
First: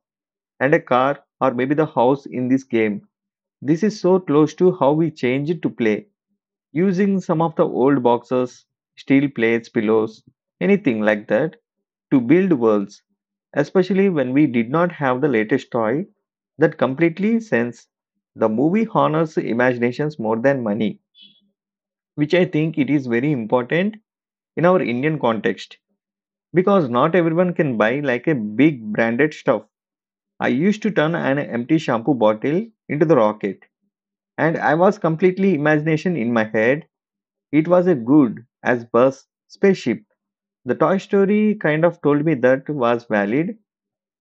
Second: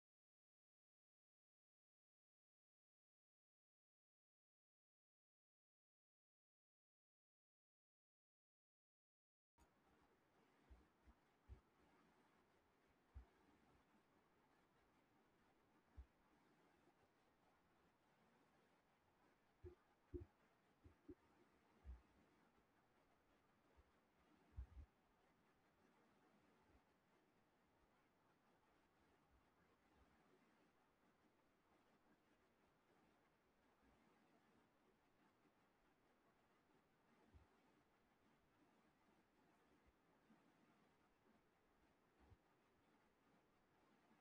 A: and a car or maybe the house in this game. This is so close to how we changed to play, using some of the old boxes, steel plates, pillows, anything like that to build worlds, especially when we did not have the latest toy that completely sense. The movie honors imaginations more than money, which I think it is very important in our Indian context. Because not everyone can buy like a big branded stuff. I used to turn an empty shampoo bottle into the rocket, and I was completely imagination in my head. It was a good as bus spaceship. The Toy Story kind of told me that was valid.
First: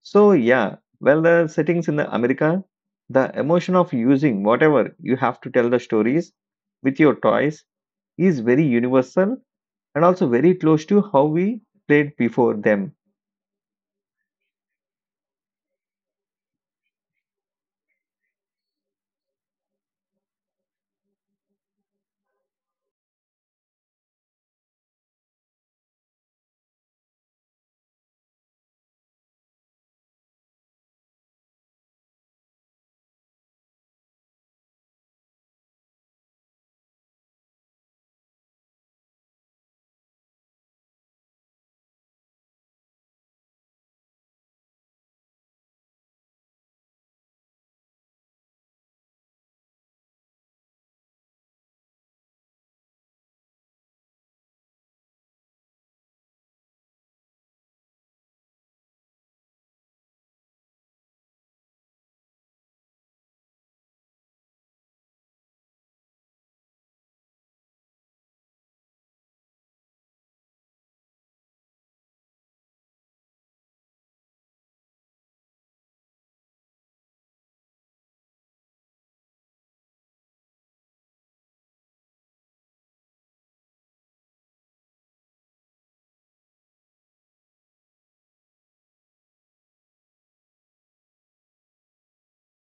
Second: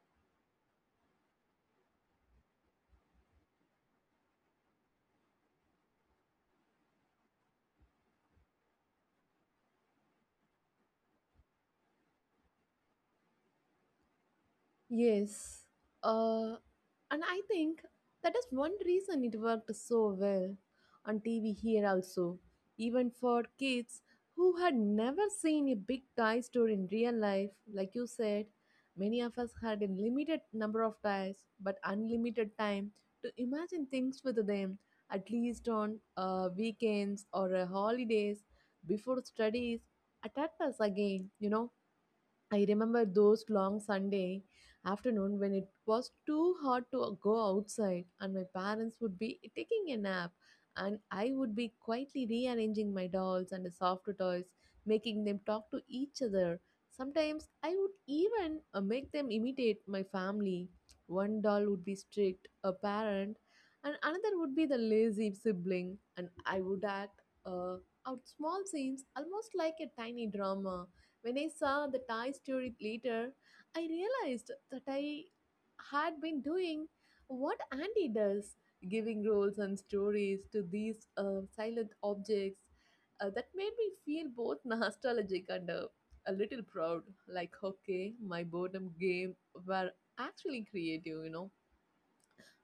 A: So yeah, well the settings in the America, the emotion of using whatever you have to tell the stories with your toys is very universal and also very close to how we played before them.
B: Yes. Uh, and I think that is one reason it worked so well on T V here also, even for kids who had never seen a big toy store in real life. Like you said, many of us had a limited number of toys but unlimited time to imagine things with them, at least on uh, weekends or uh, holidays before studies attacked us again, you know. I remember those long Sunday afternoon when it was too hot to go outside and my parents would be taking a nap, and I would be quietly rearranging my dolls and the soft toys, making them talk to each other. Sometimes I would even uh, make them imitate my family. One doll would be strict, a parent, and another would be the lazy sibling, and I would act uh, out small scenes almost like a tiny drama. When I saw the Toy Story later, I realized that I had been doing what Andy does, giving roles and stories to these uh, silent objects. Uh, that made me feel both nostalgic and uh, a little proud. Like, okay, my boredom game were actually creative, you know.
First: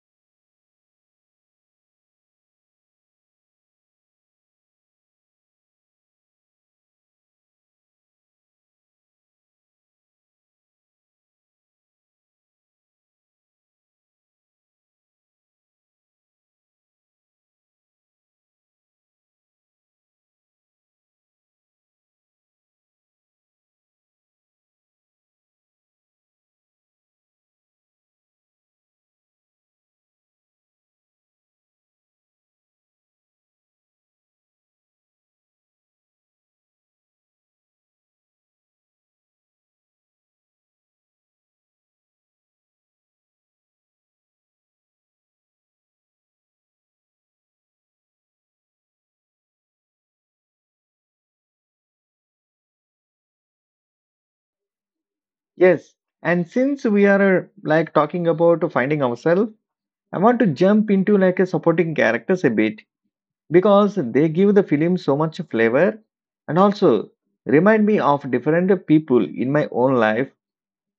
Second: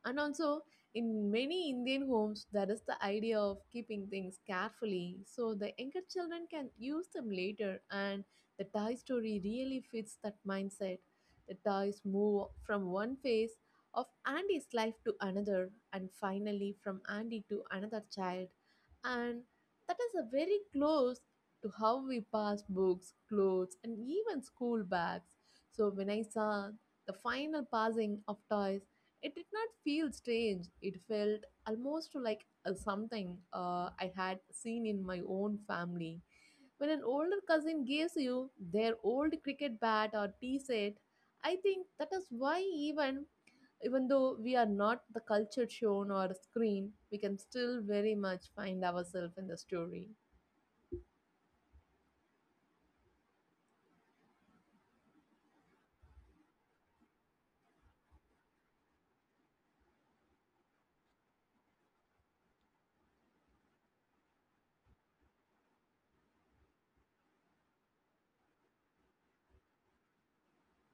B: And also, in many Indian homes, there is the idea of keeping things carefully so the younger children can use them later. And the toy story really fits that mindset. The toys move from one phase of Andy's life to another, and finally from Andy to another child. And that is a very close to how we pass books, clothes, and even school bags. So when I saw the final passing of toys, it did not feel strange. It felt almost like a something uh, I had seen in my own family. When an older cousin gives you their old cricket bat or tea set, I think that is why even even though we are not the culture shown or screen, we can still very much find ourselves in the story.
A: Yes, and since we are uh, like talking about finding ourselves, I want to jump into like a supporting characters a bit because they give the film so much flavor and also remind me of different people in my own life.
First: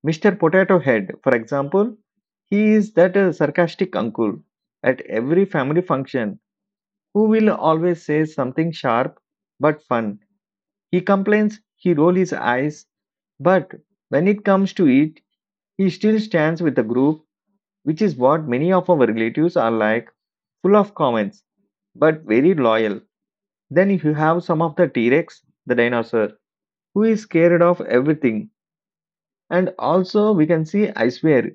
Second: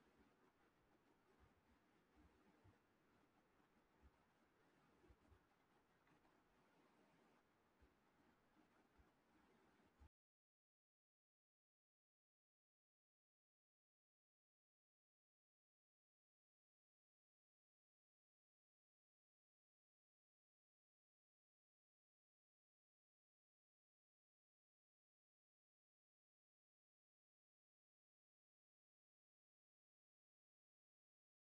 A: Mister Potato Head, for example, he is that uh, sarcastic uncle at every family function who will always say something sharp but fun. He complains, he rolls his eyes, but when it comes to it, he still stands with the group, which is what many of our relatives are like, full of comments, but very loyal. Then you have some of the T Rex, the dinosaur, who is scared of everything. And also, we can see, I swear,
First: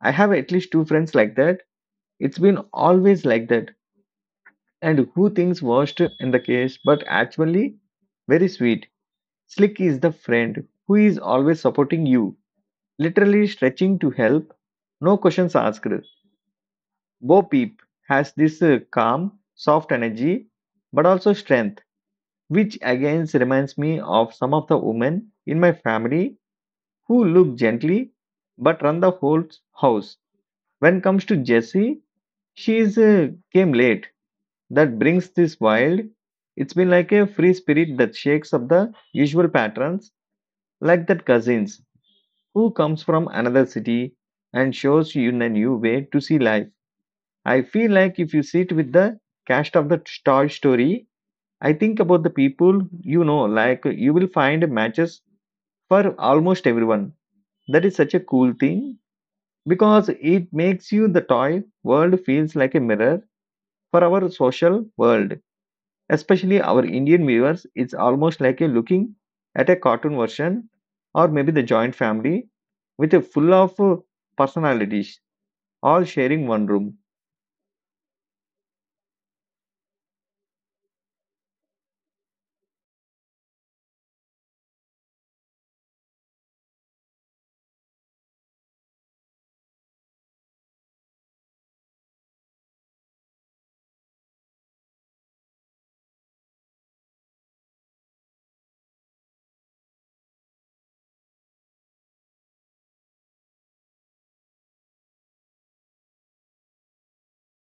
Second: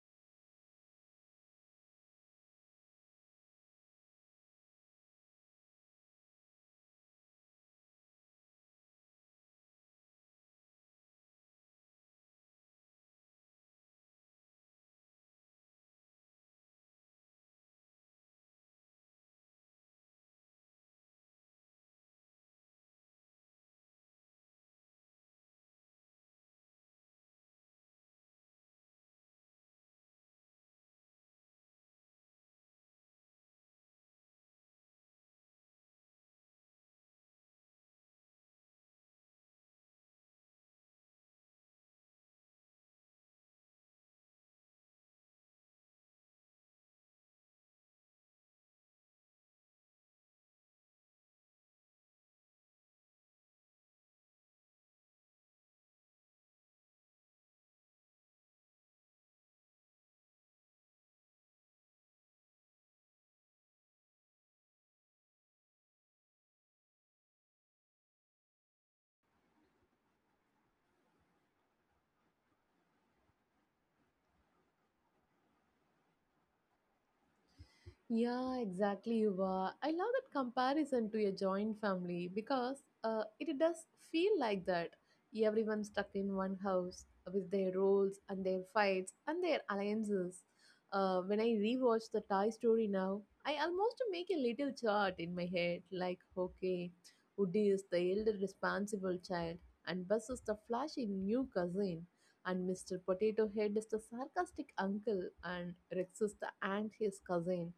A: I have at least two friends like that. It's been always like that. And who thinks worst in the case, but actually very sweet. Slick is the friend who is always supporting you, literally stretching to help, no questions asked. Bo Peep has this uh, calm, soft energy, but also strength, which again reminds me of some of the women in my family who look gently but run the whole house. When it comes to Jessie, she is, uh, came late. That brings this wild. It's been like a free spirit that shakes up the usual patterns, like that cousins who comes from another city and shows you in a new way to see life. I feel like if you sit with the cast of the Toy Story, I think about the people you know, like you will find matches for almost everyone. That is such a cool thing because it makes you the toy world feels like a mirror for our social world. Especially our Indian viewers, it's almost like a looking at a cartoon version or maybe the joint family with a full of uh, personalities all sharing one room.
B: Yeah, exactly, Yuva. I love that comparison to a joint family because uh, it does feel like that. Everyone stuck in one house with their roles and their fights and their alliances. Uh, when I rewatch the Thai story now, I almost make a little chart in my head like, okay, Udi is the elder responsible child, and Bus is the flashy new cousin, and mister Potato Head is the sarcastic uncle, and Rex is the anxious cousin.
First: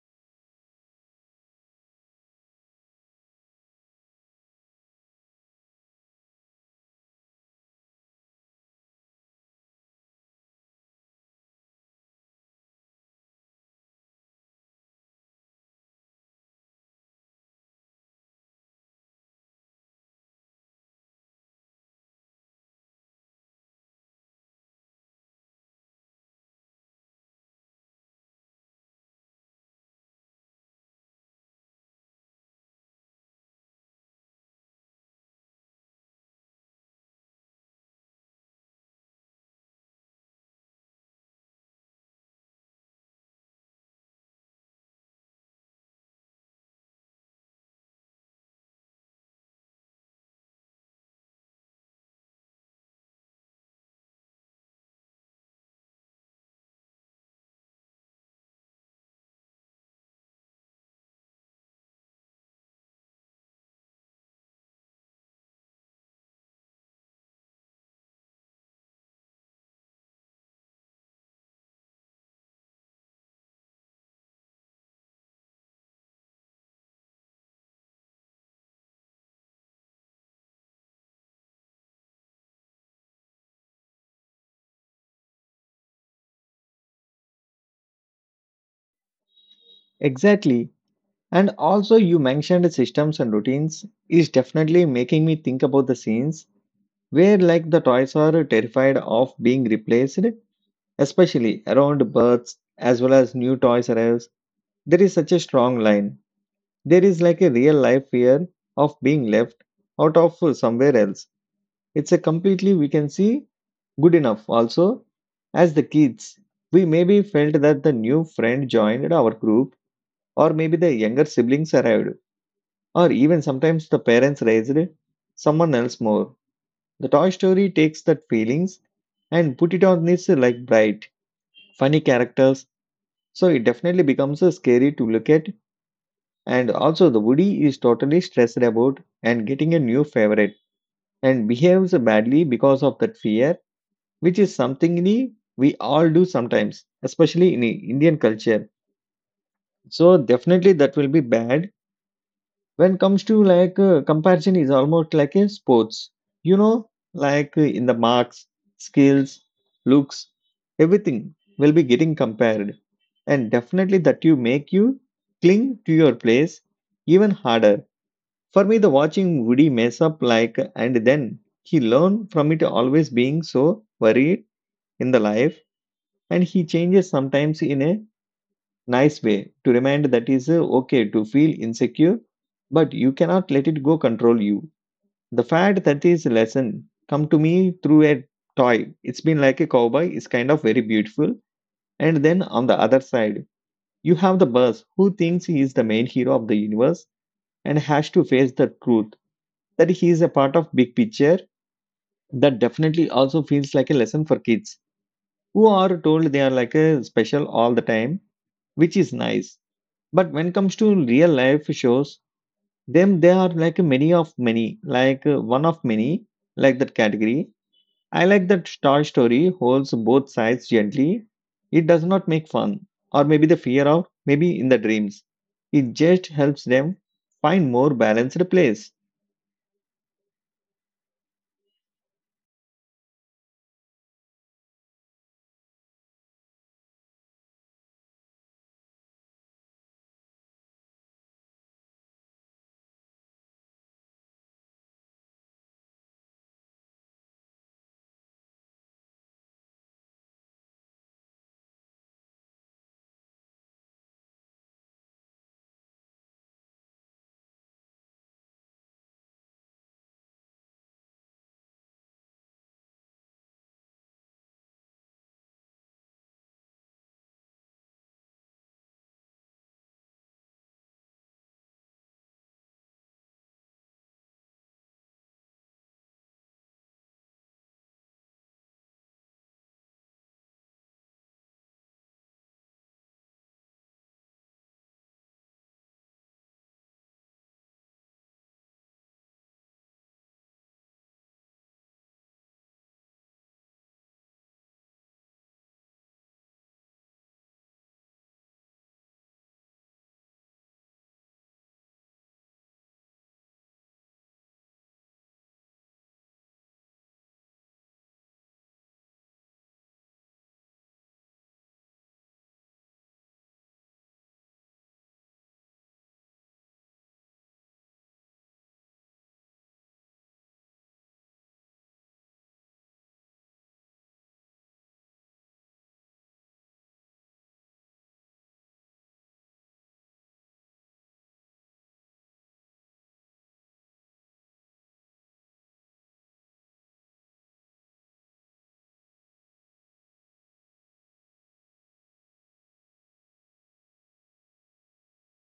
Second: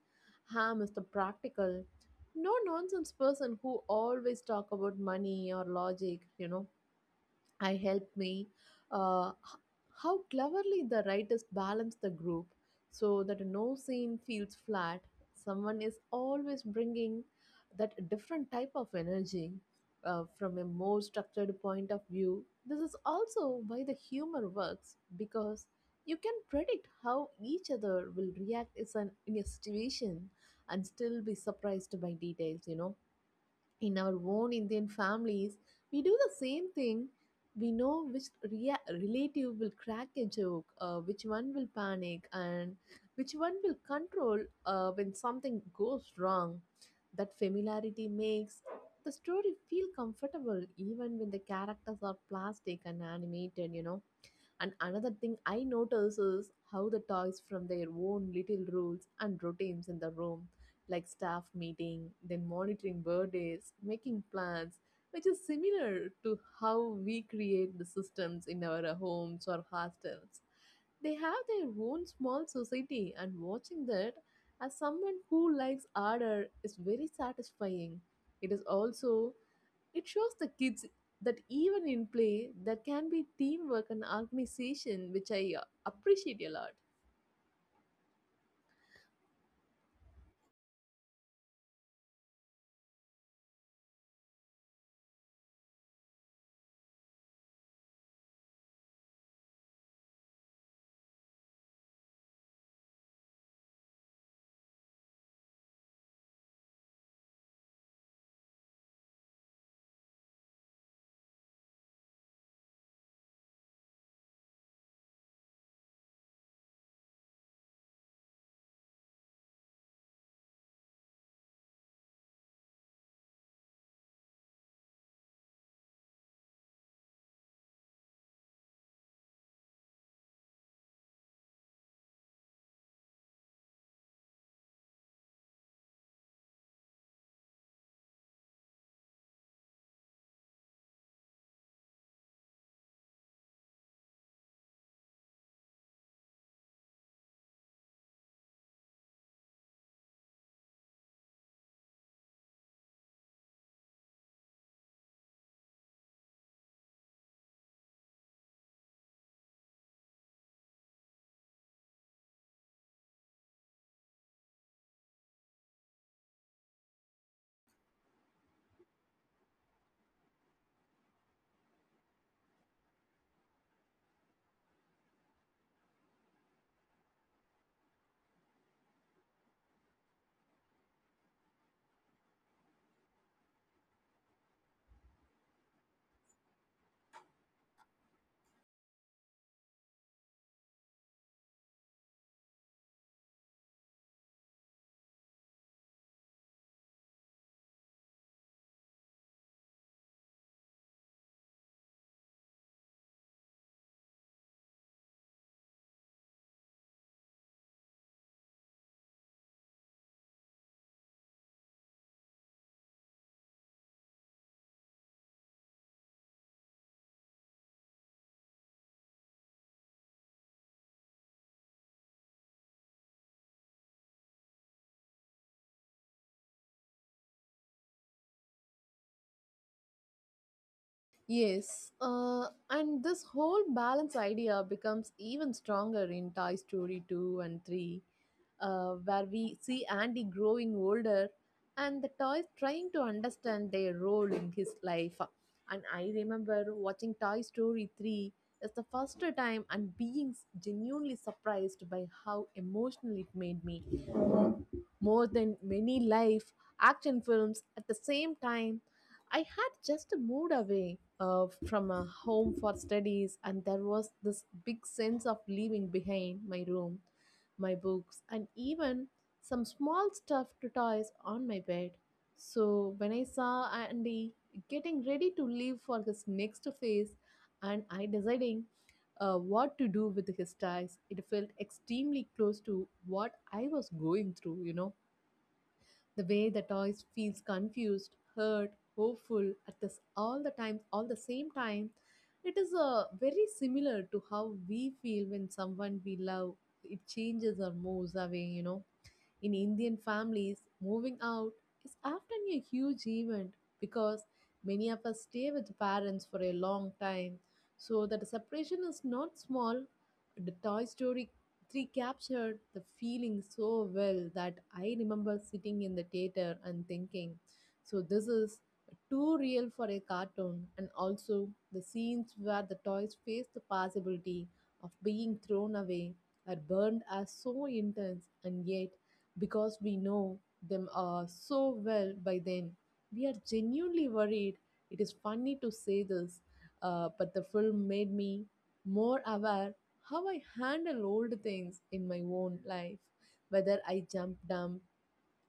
B: Ham is the practical, no nonsense person who always talk about money or logic, you know. I helped me uh, h- how cleverly the writers balance the group so that no scene feels flat. Someone is always bringing that different type of energy uh, from a more structured point of view. This is also why the humor works because you can predict how each other will react is an, in a situation and still be surprised by details, you know. In our own Indian families, we do the same thing. We know which rea- relative will crack a joke, uh, which one will panic, and which one will control uh, when something goes wrong. That familiarity makes the story feel comfortable even when the characters are plastic and animated, you know. And another thing I notice is how the toys from their own little rules and routines in the room, like staff meeting, then monitoring birthdays, making plans, which is similar to how we create the systems in our uh, homes or hostels. They have their own small society, and watching that as someone who likes order is very satisfying. It is also it shows the kids that even in play, there can be teamwork and organization, which I uh, appreciate a lot.
A: Exactly. And also, you mentioned systems and routines is definitely making me think about the scenes where, like, the toys are terrified of being replaced, especially around births as well as new toys arrives. There is such a strong line. There is like a real life fear of being left out of somewhere else. It's a completely we can see good enough. Also, as the kids, we maybe felt that the new friend joined our group, or maybe the younger siblings arrived or even sometimes the parents raised someone else more. The Toy Story takes that feelings and put it on this like bright, funny characters, so it definitely becomes uh, scary to look at. And also, the Woody is totally stressed about and getting a new favorite and behaves badly because of that fear, which is something we we all do sometimes, especially in Indian culture. So definitely that will be bad when comes to like uh, comparison is almost like a sports, you know, like uh, in the marks, skills, looks, everything will be getting compared, and definitely that you make you cling to your place even harder. For me the watching Woody mess up like and then he learn from it always being so worried in the life, and he changes sometimes in a nice way to remind that is uh, okay to feel insecure, but you cannot let it go control you. The fact that is lesson come to me through a toy it's been like a cowboy is kind of very beautiful. And then on the other side, you have the boss who thinks he is the main hero of the universe and has to face the truth that he is a part of big picture. That definitely also feels like a lesson for kids who are told they are like a special all the time, which is nice, but when it comes to real life shows them they are like many of many, like uh, one of many, like that category. I like that star story holds both sides gently. It does not make fun or maybe the fear of maybe in the dreams. It just helps them find more balanced place.
B: Yes, uh, and this whole balance idea becomes even stronger in Toy Story 2 and 3, uh, where we see Andy growing older and the toys trying to understand their role in his life. And I remember watching Toy Story three as the first time and being genuinely surprised by how emotional it made me, more than many live action films at the same time. I had just moved away uh, from a home for studies, and there was this big sense of leaving behind my room, my books, and even some small stuffed toys on my bed. So when I saw Andy getting ready to leave for his next phase, and I deciding uh, what to do with his ties, it felt extremely close to what I was going through, you know, the way the toy feels confused, hurt, hopeful at this all the time, all the same time. It is uh, very similar to how we feel when someone we love it changes or moves away. You know. In Indian families, moving out is often a huge event because many of us stay with parents for a long time. So that the separation is not small. The Toy Story three captured the feeling so well that I remember sitting in the theater and thinking, so this is too real for a cartoon. And also the scenes where the toys face the possibility of being thrown away or burned are so intense and yet because we know them uh, so well by then. We are genuinely worried. It is funny to say this, uh, but the film made me more aware how I handle old things in my own life, whether I jump dump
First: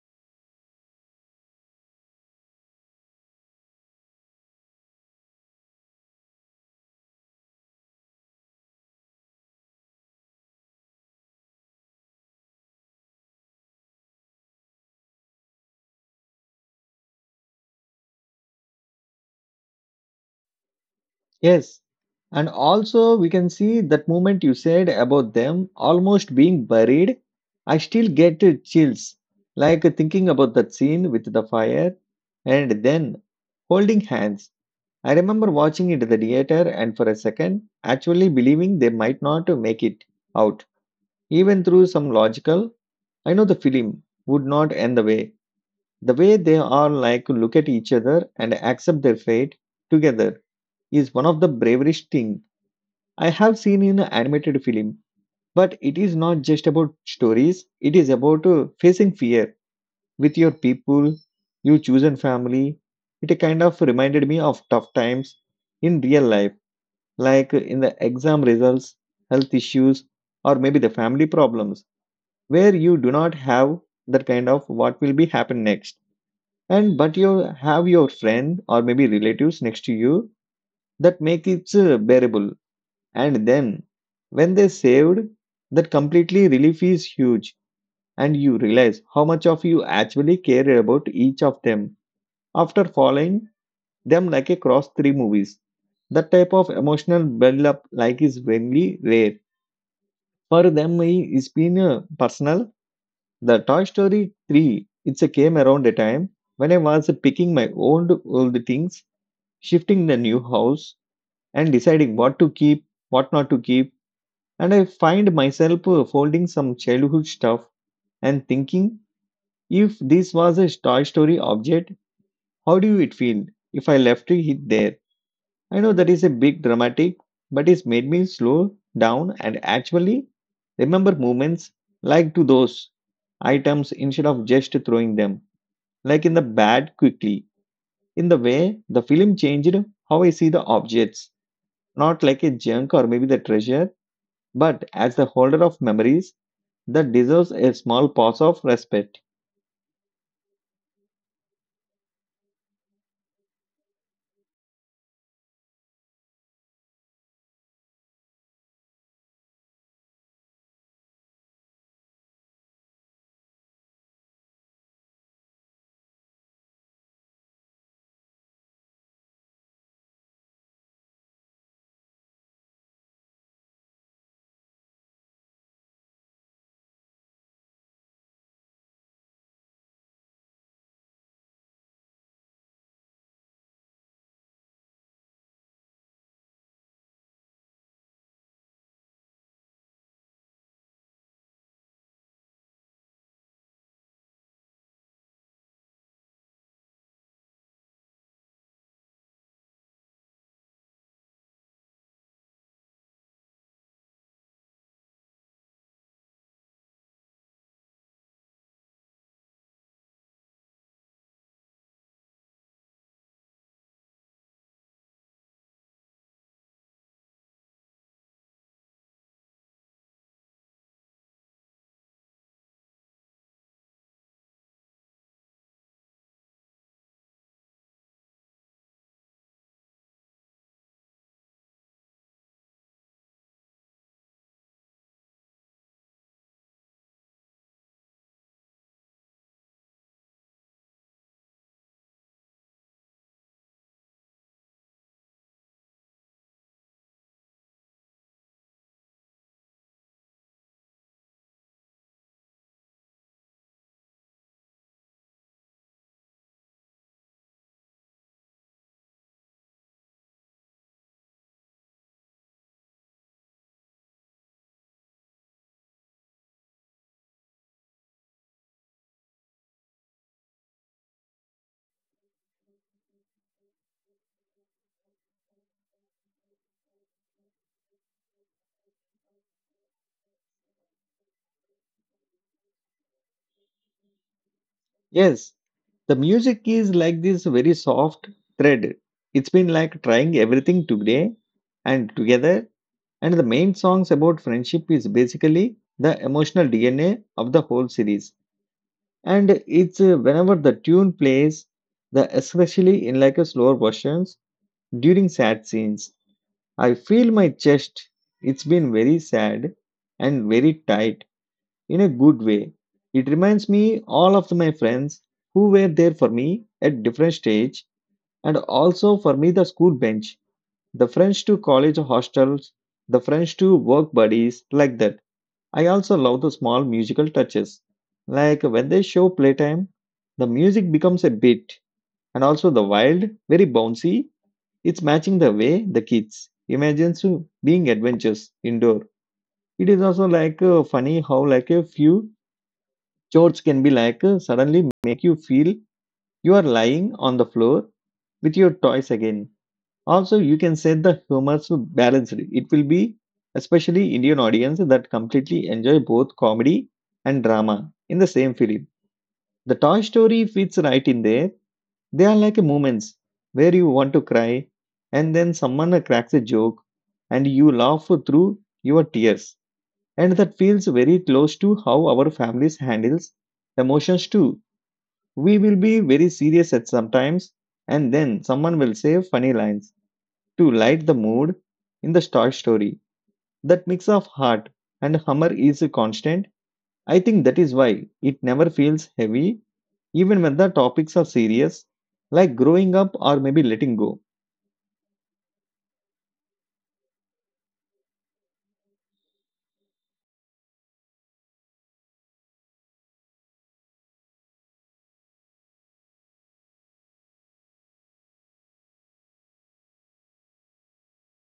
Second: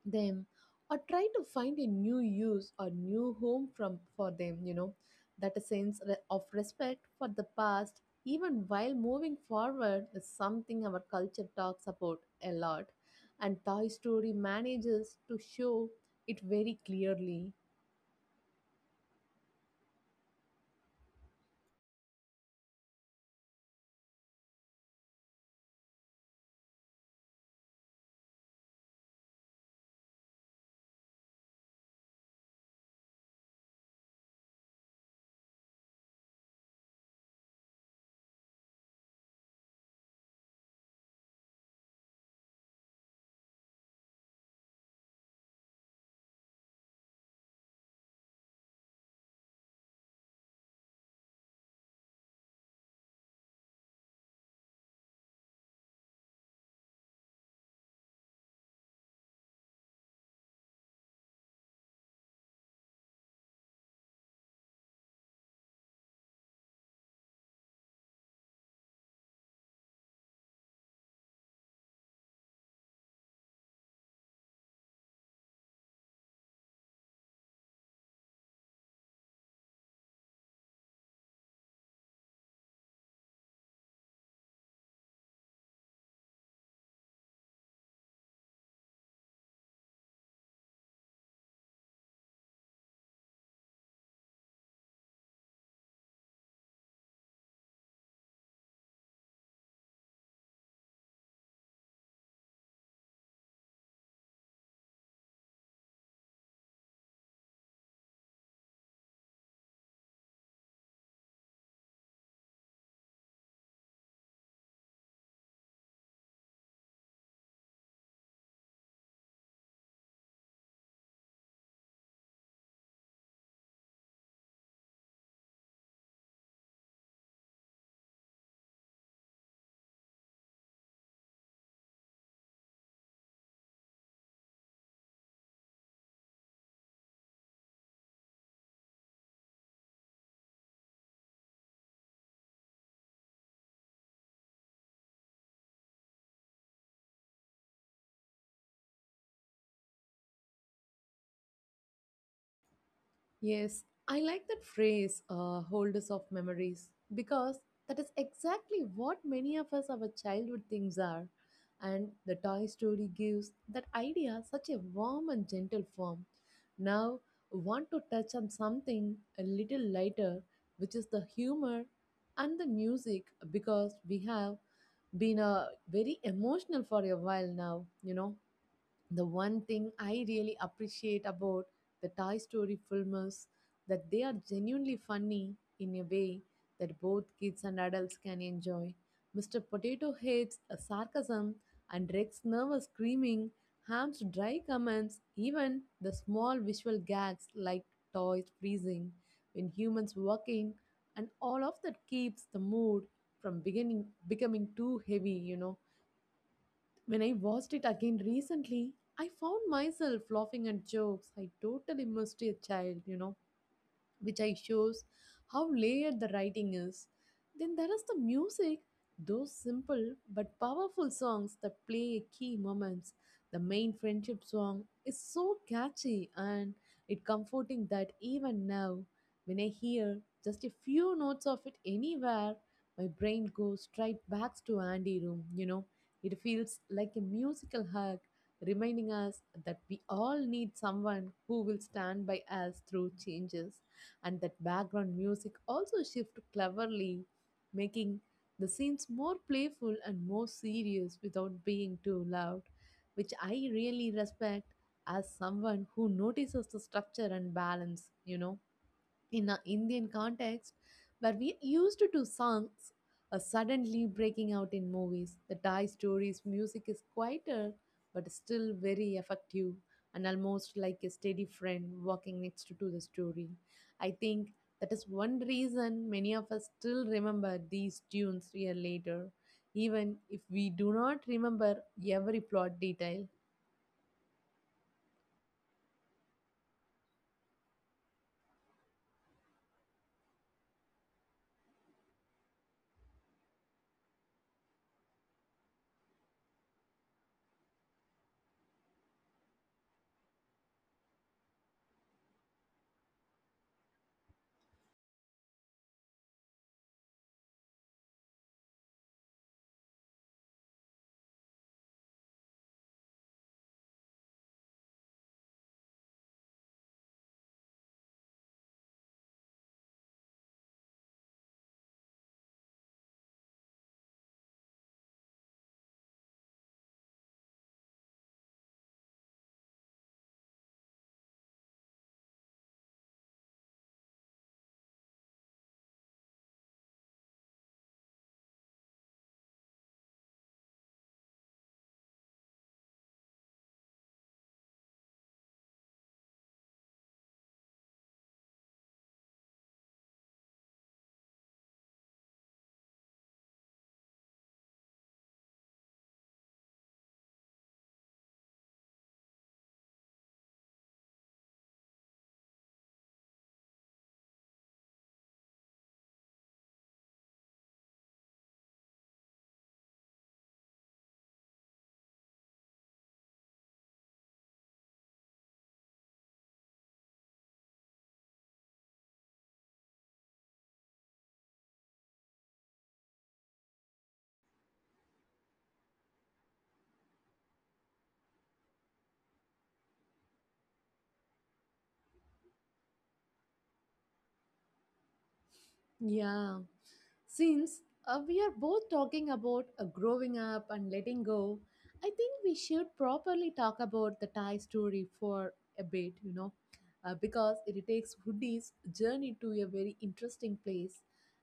B: them or try to find a new use or new home from for them, you know, that a sense re- of respect for the past even while moving forward is something our culture talks about a lot, and Toy Story manages to show it very clearly.
A: Yes. And also, we can see that moment you said about them almost being buried. I still get uh, chills, like uh, thinking about that scene with the fire and then holding hands. I remember watching it at the theater and for a second, actually believing they might not uh, make it out. Even through some logical, I know the film would not end the way. The way they are like look at each other and accept their fate together is one of the bravest things I have seen in an animated film, but it is not just about stories, it is about uh, facing fear with your people, your chosen family. It kind of reminded me of tough times in real life, like in the exam results, health issues, or maybe the family problems, where you do not have that kind of what will be happen next. And but you have your friend or maybe relatives next to you that make it uh, bearable, and then when they saved, that completely relief is huge, and you realize how much of you actually care about each of them after following them like across three movies. That type of emotional build-up like is very rare. For them, i- it's been uh, personal. The Toy Story three, it's a came around a time when I was picking my own old things, shifting the new house, and deciding what to keep, what not to keep. And I find myself uh, folding some childhood stuff and thinking if this was a Toy Story object, how do it feel if I left it there? I know that is a big dramatic, but it's made me slow down and actually remember moments like to those items instead of just throwing them, like in the bad quickly. In the way the film changed how I see the objects, not like a junk or maybe the treasure, but as the holder of memories that deserves a small pause of respect.
B: Yes, I like that phrase, uh, holders of memories, because that is exactly what many of us our childhood things are. And the Toy Story gives that idea such a warm and gentle form. Now, want to touch on something a little lighter, which is the humor and the music, because we have been uh, very emotional for a while now, you know, the one thing I really appreciate about the Toy Story film is that they are genuinely funny in a way that both kids and adults can enjoy. mister Potato Head's uh, sarcasm and Rex's nervous screaming, Ham's dry comments, even the small visual gags like toys freezing when humans walk in, and all of that keeps the mood from beginning becoming too heavy, you know, when I watched it again recently, I found myself laughing at jokes I totally missed as a child, you know, which I shows how layered the writing is. Then there is the music, those simple but powerful songs that play key moments. The main friendship song is so catchy and it comforting that even now, when I hear just a few notes of it anywhere, my brain goes straight back to Andy room, you know. It feels like a musical hug, reminding us that we all need someone who will stand by us through changes, and that background music also shifts cleverly, making the scenes more playful and more serious without being too loud, which I really respect as someone who notices the structure and balance, you know, in an Indian context where we used to do songs are suddenly breaking out in movies. The Thai stories music is quieter but still very effective and almost like a steady friend walking next to the story. I think that is one reason many of us still remember these tunes year later, even if we do not remember every plot detail.
A: Yes, the music is like this very soft thread. It's been like trying everything today and together, and the main songs about friendship is basically the emotional D N A of the whole series. And it's uh, whenever the tune plays, the especially in like a slower versions during sad scenes, I feel my chest. It's been very sad and very tight in a good way. It reminds me all of my friends who were there for me at different stage, and also for me the school bench, the friends to college hostels, the friends to work buddies like that. I also love the small musical touches. Like when they show playtime, the music becomes a beat and also the wild, very bouncy. It's matching the way the kids imagines being adventures indoor. It is also like uh, funny how like a few chores can be like uh, suddenly make you feel you are lying on the floor with your toys again. Also, you can set the humor to balance it. It will be especially Indian audience that completely enjoy both comedy and drama in the same film. The Toy Story fits right in there. They are like moments where you want to cry, and then someone cracks a joke, and you laugh through your tears. And that feels very close to how our families handles emotions too. We will be very serious at sometimes, and then someone will say funny lines to light the mood in the Toy Story. That mix of heart and humor is a constant. I think that is why it never feels heavy, even when the topics are serious, like growing up or maybe letting go.
B: Yeah. Since uh, we are both talking about uh, growing up and letting go, I think we should properly talk about the Thai story for a bit, you know, uh, because it takes Hoodie's journey to a very interesting place.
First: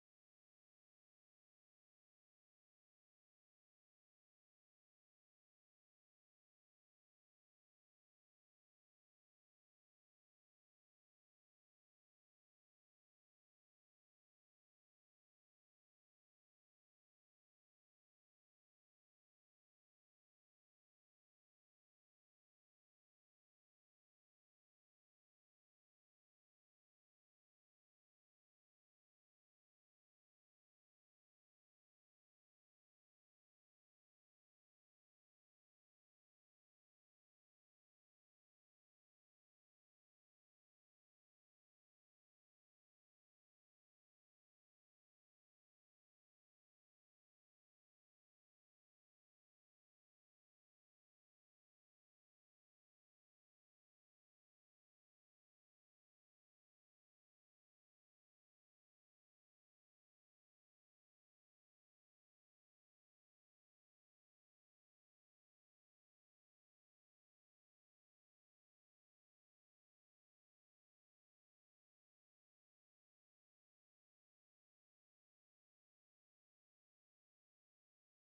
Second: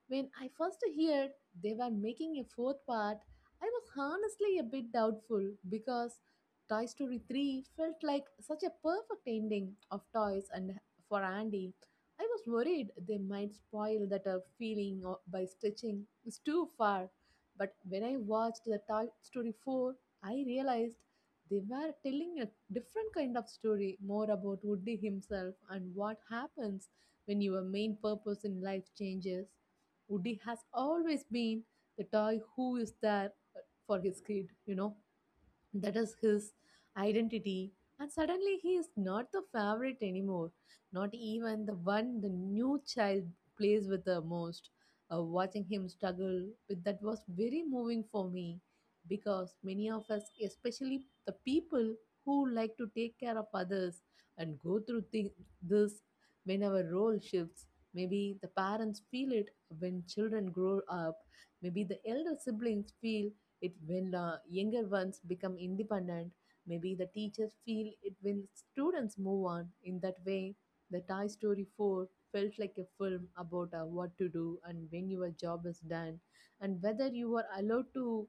B: When I first heard they were making a fourth part, I was honestly a bit doubtful because Toy Story three felt like such a perfect ending of toys, and for Andy I was worried they might spoil that uh, feeling o- by stretching is too far. But when I watched the Toy Story four, I realized they were telling a different kind of story, more about Woody himself and what happens when your main purpose in life changes. Woody has always been the toy who is there uh, for his kid, you know, that is his identity, and suddenly he is not the favorite anymore, not even the one the new child plays with the most. Uh, watching him struggle with that was very moving for me because many of us, especially the people who like to take care of others, and go through thi- this when our role shifts. Maybe the parents feel it when children grow up, maybe the elder siblings feel it when the younger ones become independent, maybe the teachers feel it when students move on. In that way, the Toy Story four felt like a film about uh, what to do and when your job is done, and whether you are allowed to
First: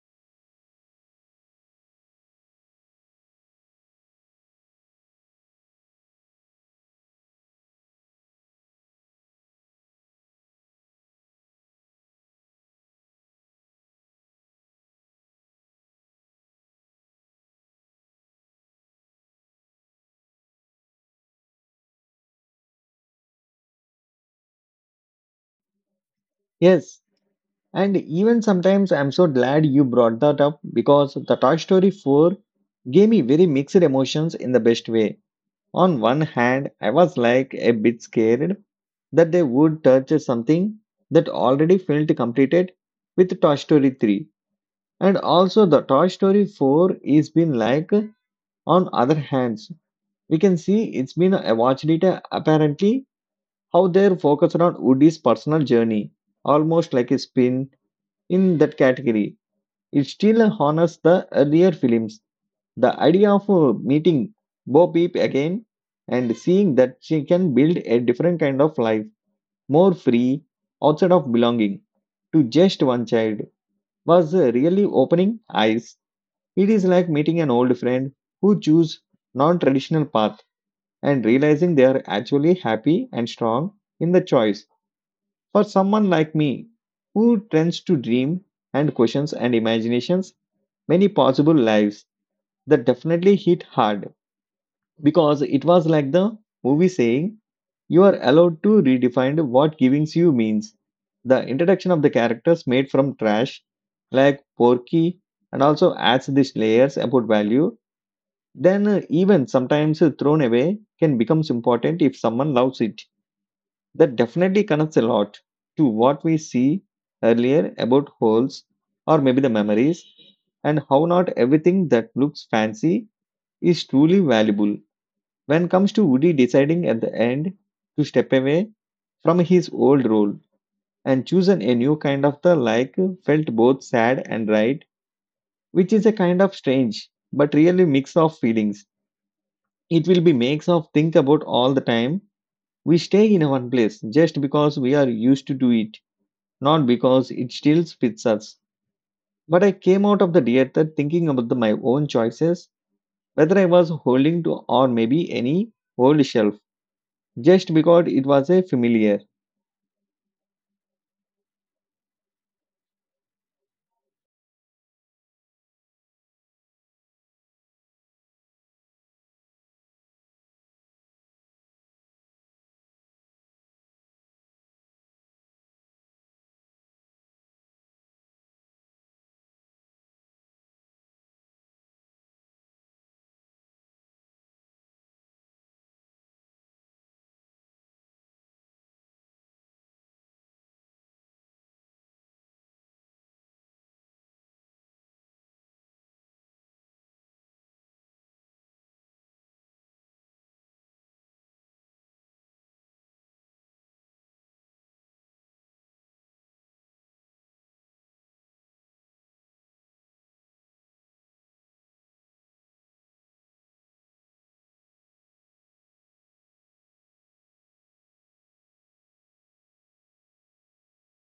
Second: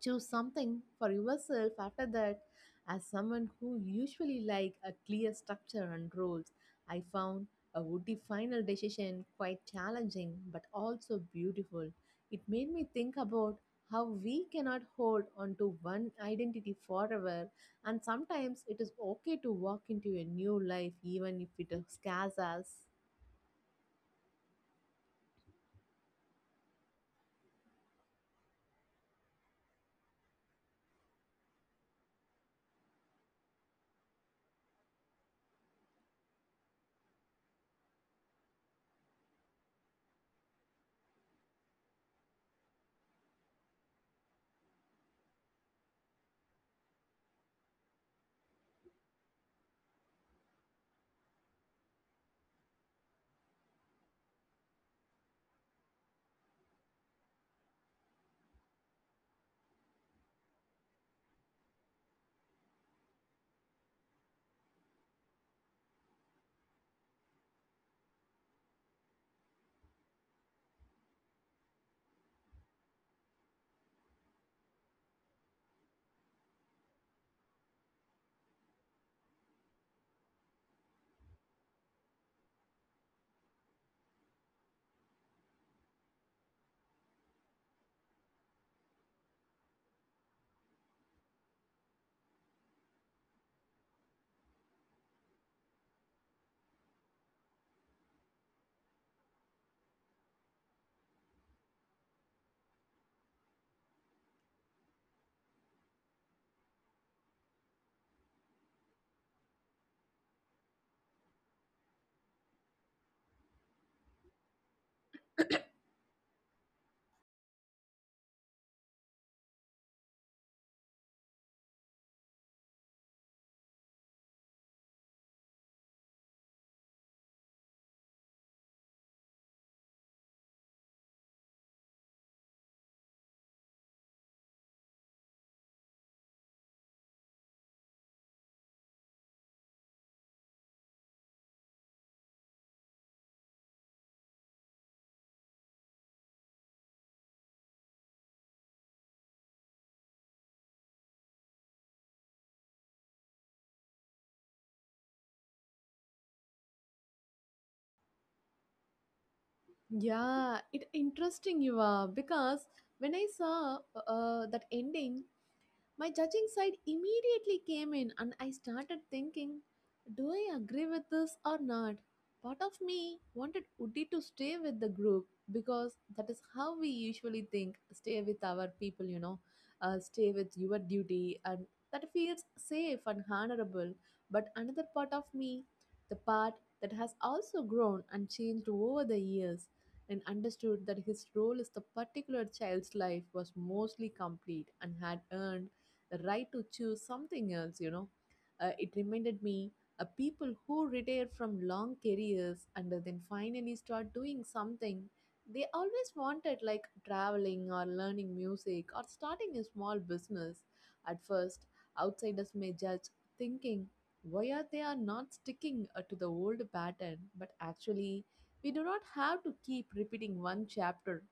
B: choose something for yourself after that. As someone who usually like a clear structure and rules, I found a Woody final decision quite challenging but also beautiful. It made me think about how we cannot hold on to one identity forever, and sometimes it is okay to walk into a new life even if it scares us.
A: Yes, and even sometimes I'm so glad you brought that up because the Toy Story four gave me very mixed emotions in the best way. On one hand, I was like a bit scared that they would touch something that already felt completed with Toy Story three. And also, the Toy Story four is been like, on other hands, we can see it's been a watched it uh, apparently how they're focused on Woody's personal journey, almost like a spin in that category. It still honors the earlier films. The idea of uh, meeting Bo Peep again and seeing that she can build a different kind of life, more free, outside of belonging to just one child was uh, really opening eyes. It is like meeting an old friend who choose non-traditional path and realizing they are actually happy and strong in the choice. For someone like me who tends to dream and questions and imaginations many possible lives, that definitely hit hard because it was like the movie saying, "You are allowed to redefine what giving you means." The introduction of the characters made from trash, like Porky, and also adds these layers about value. Then, uh, even sometimes uh, thrown away can become important if someone loves it. That definitely connects a lot to what we see earlier about holes or maybe the memories and how not everything that looks fancy is truly valuable. When comes to Woody deciding at the end to step away from his old role and chosen a new kind of the like felt both sad and right, which is a kind of strange but really mix of feelings. It will be makes of think about all the time. We stay in one place just because we are used to do it, not because it still fits us. But I came out of the theater thinking about the, my own choices, whether I was holding to or maybe any old shelf, just because it was a familiar.
B: Yeah, it interesting you are because when I saw uh, that ending, my judging side immediately came in, and I started thinking, do I agree with this or not? Part of me wanted Udi to stay with the group because that is how we usually think, stay with our people, you know, uh, stay with your duty, and that feels safe and honorable. But another part of me, the part that has also grown and changed over the years, and understood that his role as the particular child's life was mostly complete and had earned the right to choose something else, you know. Uh, it reminded me uh, people who retire from long careers and then finally start doing something they always wanted, like traveling or learning music or starting a small business. At first, outsiders may judge, thinking why are they are not sticking uh, to the old pattern, but actually, we do not have to keep repeating one chapter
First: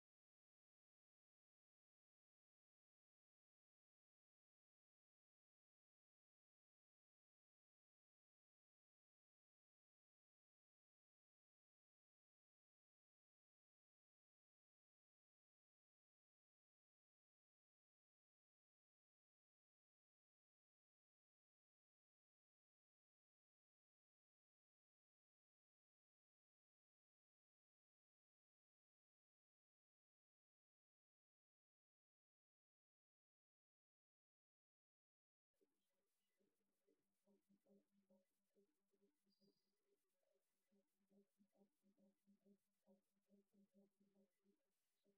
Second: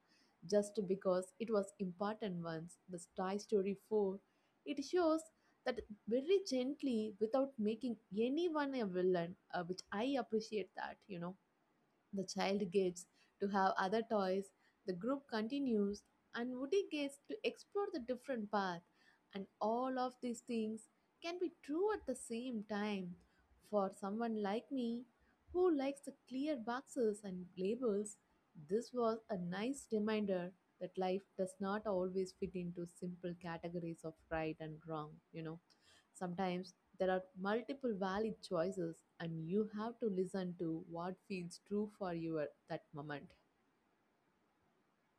B: just because it was important once. The Spy Story four it shows that very gently without making anyone a villain, uh, which I appreciate that, you know. The child gets to have other toys, the group continues, and Woody gets to explore the different path. And all of these things can be true at the same time. For someone like me, who likes the clear boxes and labels, this was a nice reminder that life does not always fit into simple categories of right and wrong, you know. Sometimes there are multiple valid choices, and you have to listen to what feels true for you at that moment.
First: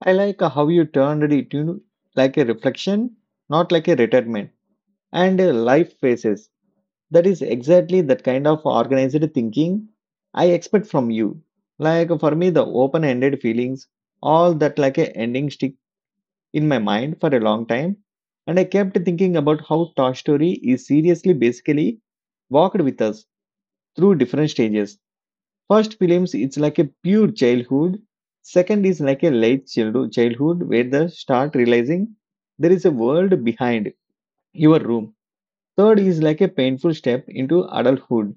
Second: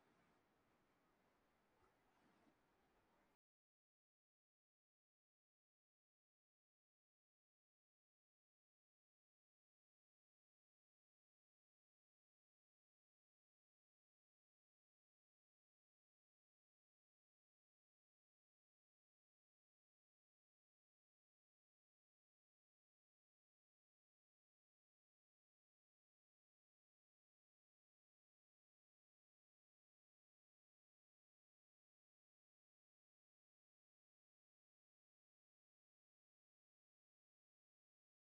A: I like how you turned it, you know, like a reflection, not like a retirement. And uh, life phases. That is exactly that kind of organized thinking I expect from you. Like for me, the open-ended feelings, all that like a ending stick in my mind for a long time. And I kept thinking about how Toy Story is seriously basically walked with us through different stages. First films it's like a pure childhood. Second is like a late childhood childhood where the start realizing there is a world behind your room. Third is like a painful step into adulthood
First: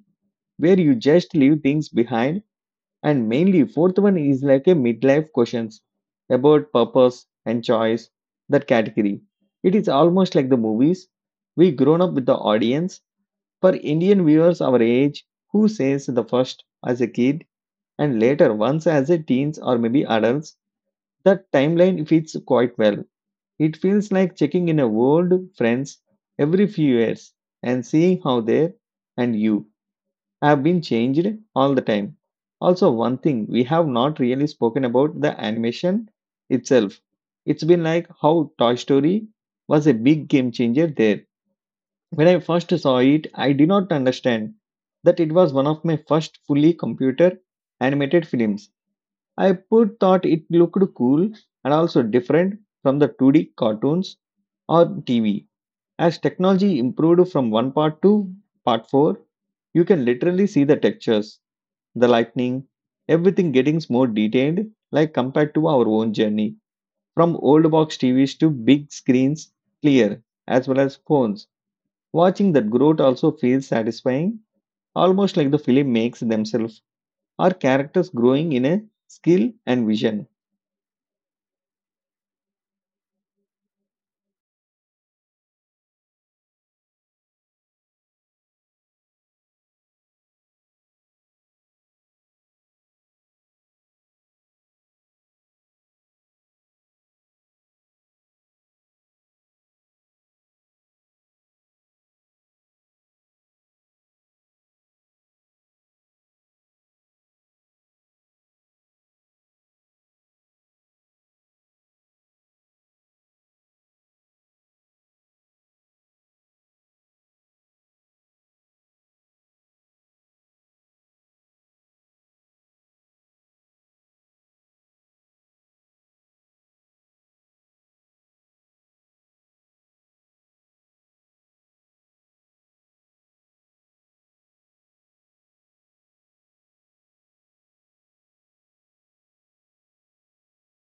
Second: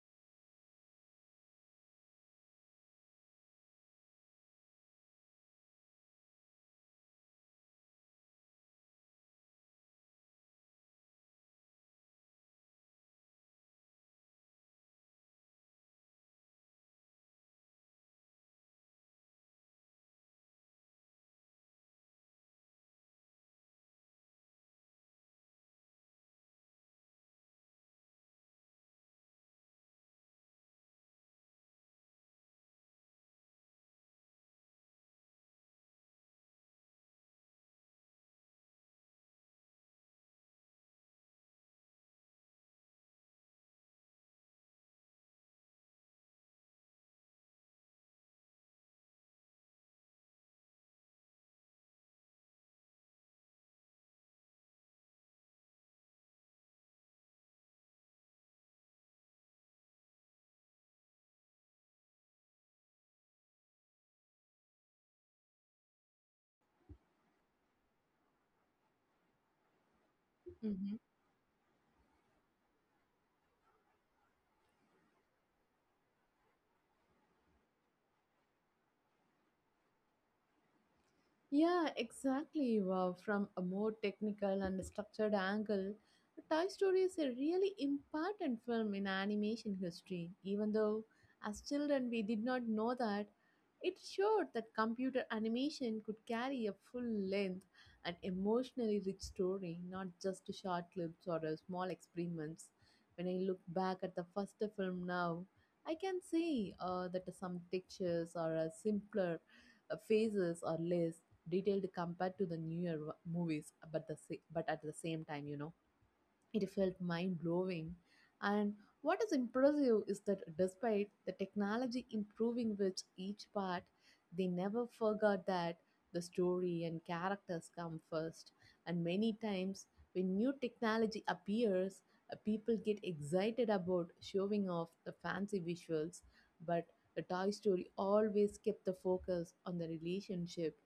A: where you just leave things behind. And mainly fourth one is like a midlife questions about purpose and choice, that category. It is almost like the movies. We grown up with the audience. For Indian viewers our age, who says the first as a kid and later, once as a teens or maybe adults, that timeline fits quite well. It feels like checking in a old friends every few years and seeing how they and you have been changed all the time. Also, one thing we have not really spoken about the animation itself. It's been like how Toy Story was a big game changer there. When I first saw it, I did not understand that it was one of my first fully computer animated films. I put thought it looked cool and also different from the two D cartoons or T V. As technology improved from one part to part four, you can literally see the textures, the lightning, everything getting more detailed, like compared to our own journey from old box T Vs to big screens, clear as well as phones. Watching that growth also feels satisfying, almost like the film makes themselves, our characters growing in a skill and vision.
B: Yeah, exactly. Wow. From a more technical and structured angle, Toy Story is a really important film in animation history. Even though, as children, we did not know that, it showed that computer animation could carry a full length and emotionally rich story, not just short clips or uh, small experiments. When I look back at the first film now, I can see uh, that some textures are uh, simpler, uh, phases are less detailed compared to the newer movies, but the sa- but at the same time, you know, it felt mind blowing. And what is impressive is that despite the technology improving with each part, they never forgot that the story and characters come first. And many times, when new technology appears, uh, people get excited about showing off the fancy visuals, but the Toy Story always kept the focus on the relationship,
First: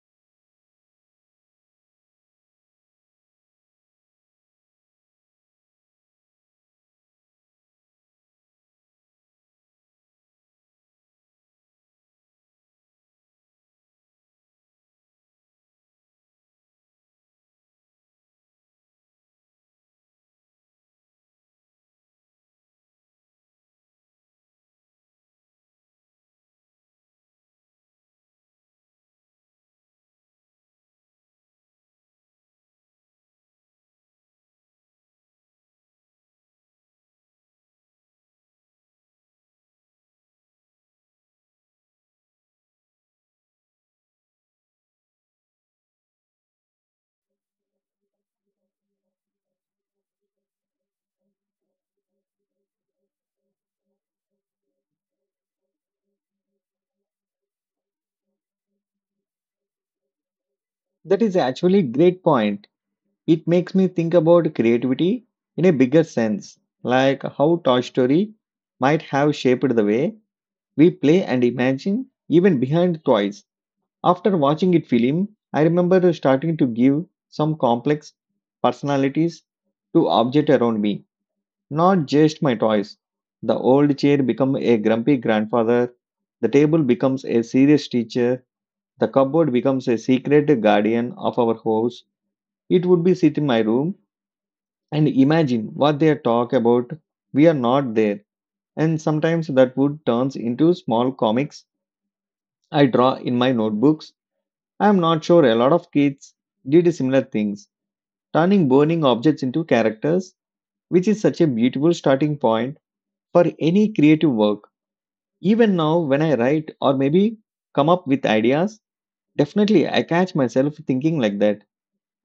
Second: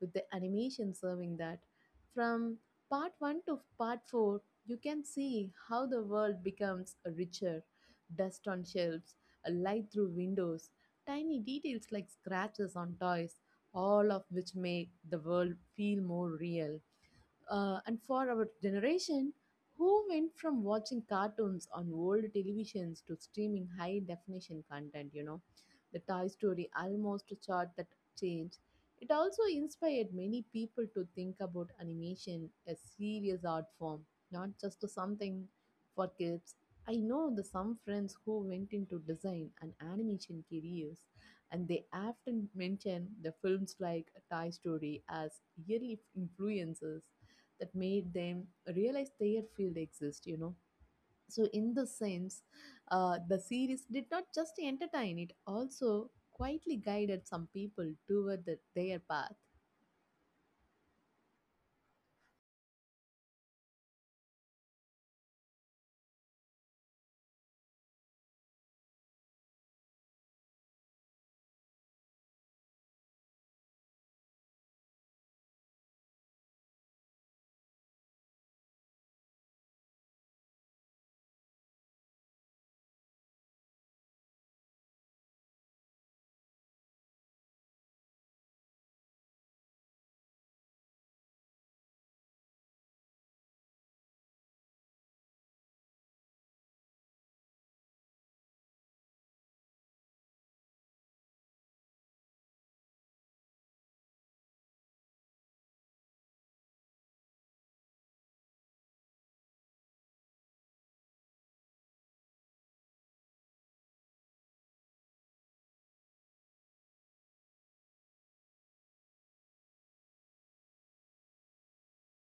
B: with the animation serving that. From part one to part four, you can see how the world becomes richer, dust on shelves, a light through windows, tiny details like scratches on toys, all of which make the world feel more real. Uh, and for our generation, who went from watching cartoons on old televisions to streaming high definition content, you know, the Toy Story almost chart that change. It also inspired many people to think about animation as serious art form, not just something for kids. I know the some friends who went into design and animation careers, and they often mention the films like Toy Story as yearly influences that made them realize their field exists, you know, so in the sense, uh, the series did not just entertain, it also quietly guided some people toward the, their path.
A: That is actually a great point. It makes me think about creativity in a bigger sense, like how Toy Story might have shaped the way we play and imagine even behind toys. After watching it film, I remember starting to give some complex personalities to objects around me, not just my toys. The old chair becomes a grumpy grandfather, the table becomes a serious teacher, the cupboard becomes a secret guardian of our house. It would be sit in my room and imagine what they talk about. We are not there. And sometimes that would turns into small comics I draw in my notebooks. I am not sure a lot of kids did similar things, turning burning objects into characters, which is such a beautiful starting point for any creative work. Even now, when I write or maybe come up with ideas, definitely I catch myself thinking like that,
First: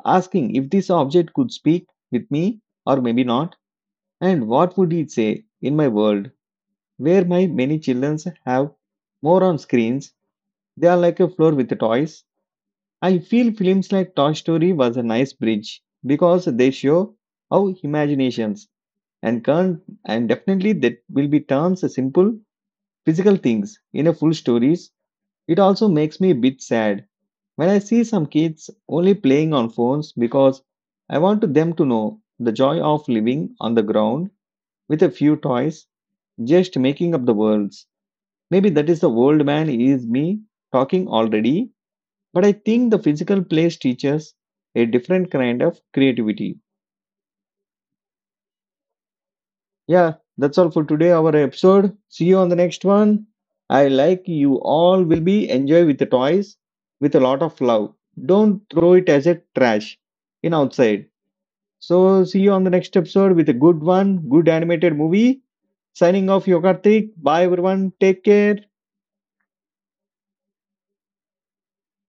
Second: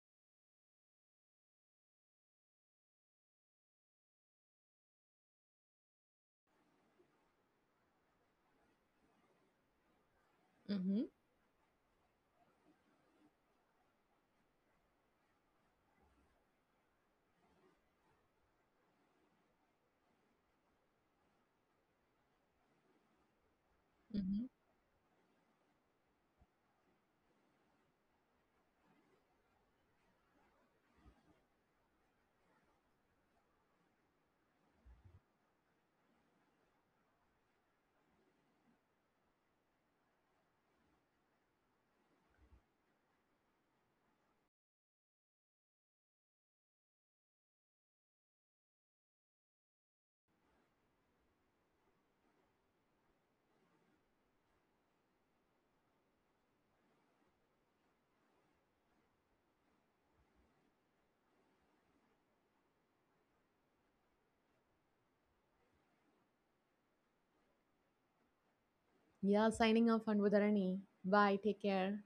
A: asking if this object could speak with me or maybe not. And what would it say in my world where my many children have more on screens? They are
B: Mm-hmm.
A: like a floor with toys. I feel films like Toy Story was a nice bridge because they show how imaginations and can and definitely that will be turns simple physical things in a full
B: Mm-hmm.
A: stories. It also makes me a bit sad when I see some kids only playing on phones because I want them to know the joy of living on the ground with a few toys just making up the worlds. Maybe that is the old man is me talking already, but I think the physical place teaches a different kind of creativity. Yeah, that's all for today, our episode. See you on the next one. I like you all will be enjoy with the toys with a lot of love. Don't throw it as a trash in outside. So see you on the next episode with a good one, good animated movie. Signing off, Yogartik. Bye everyone. Take care.
B: Yeah, signing off on Budarani. Bye, take care.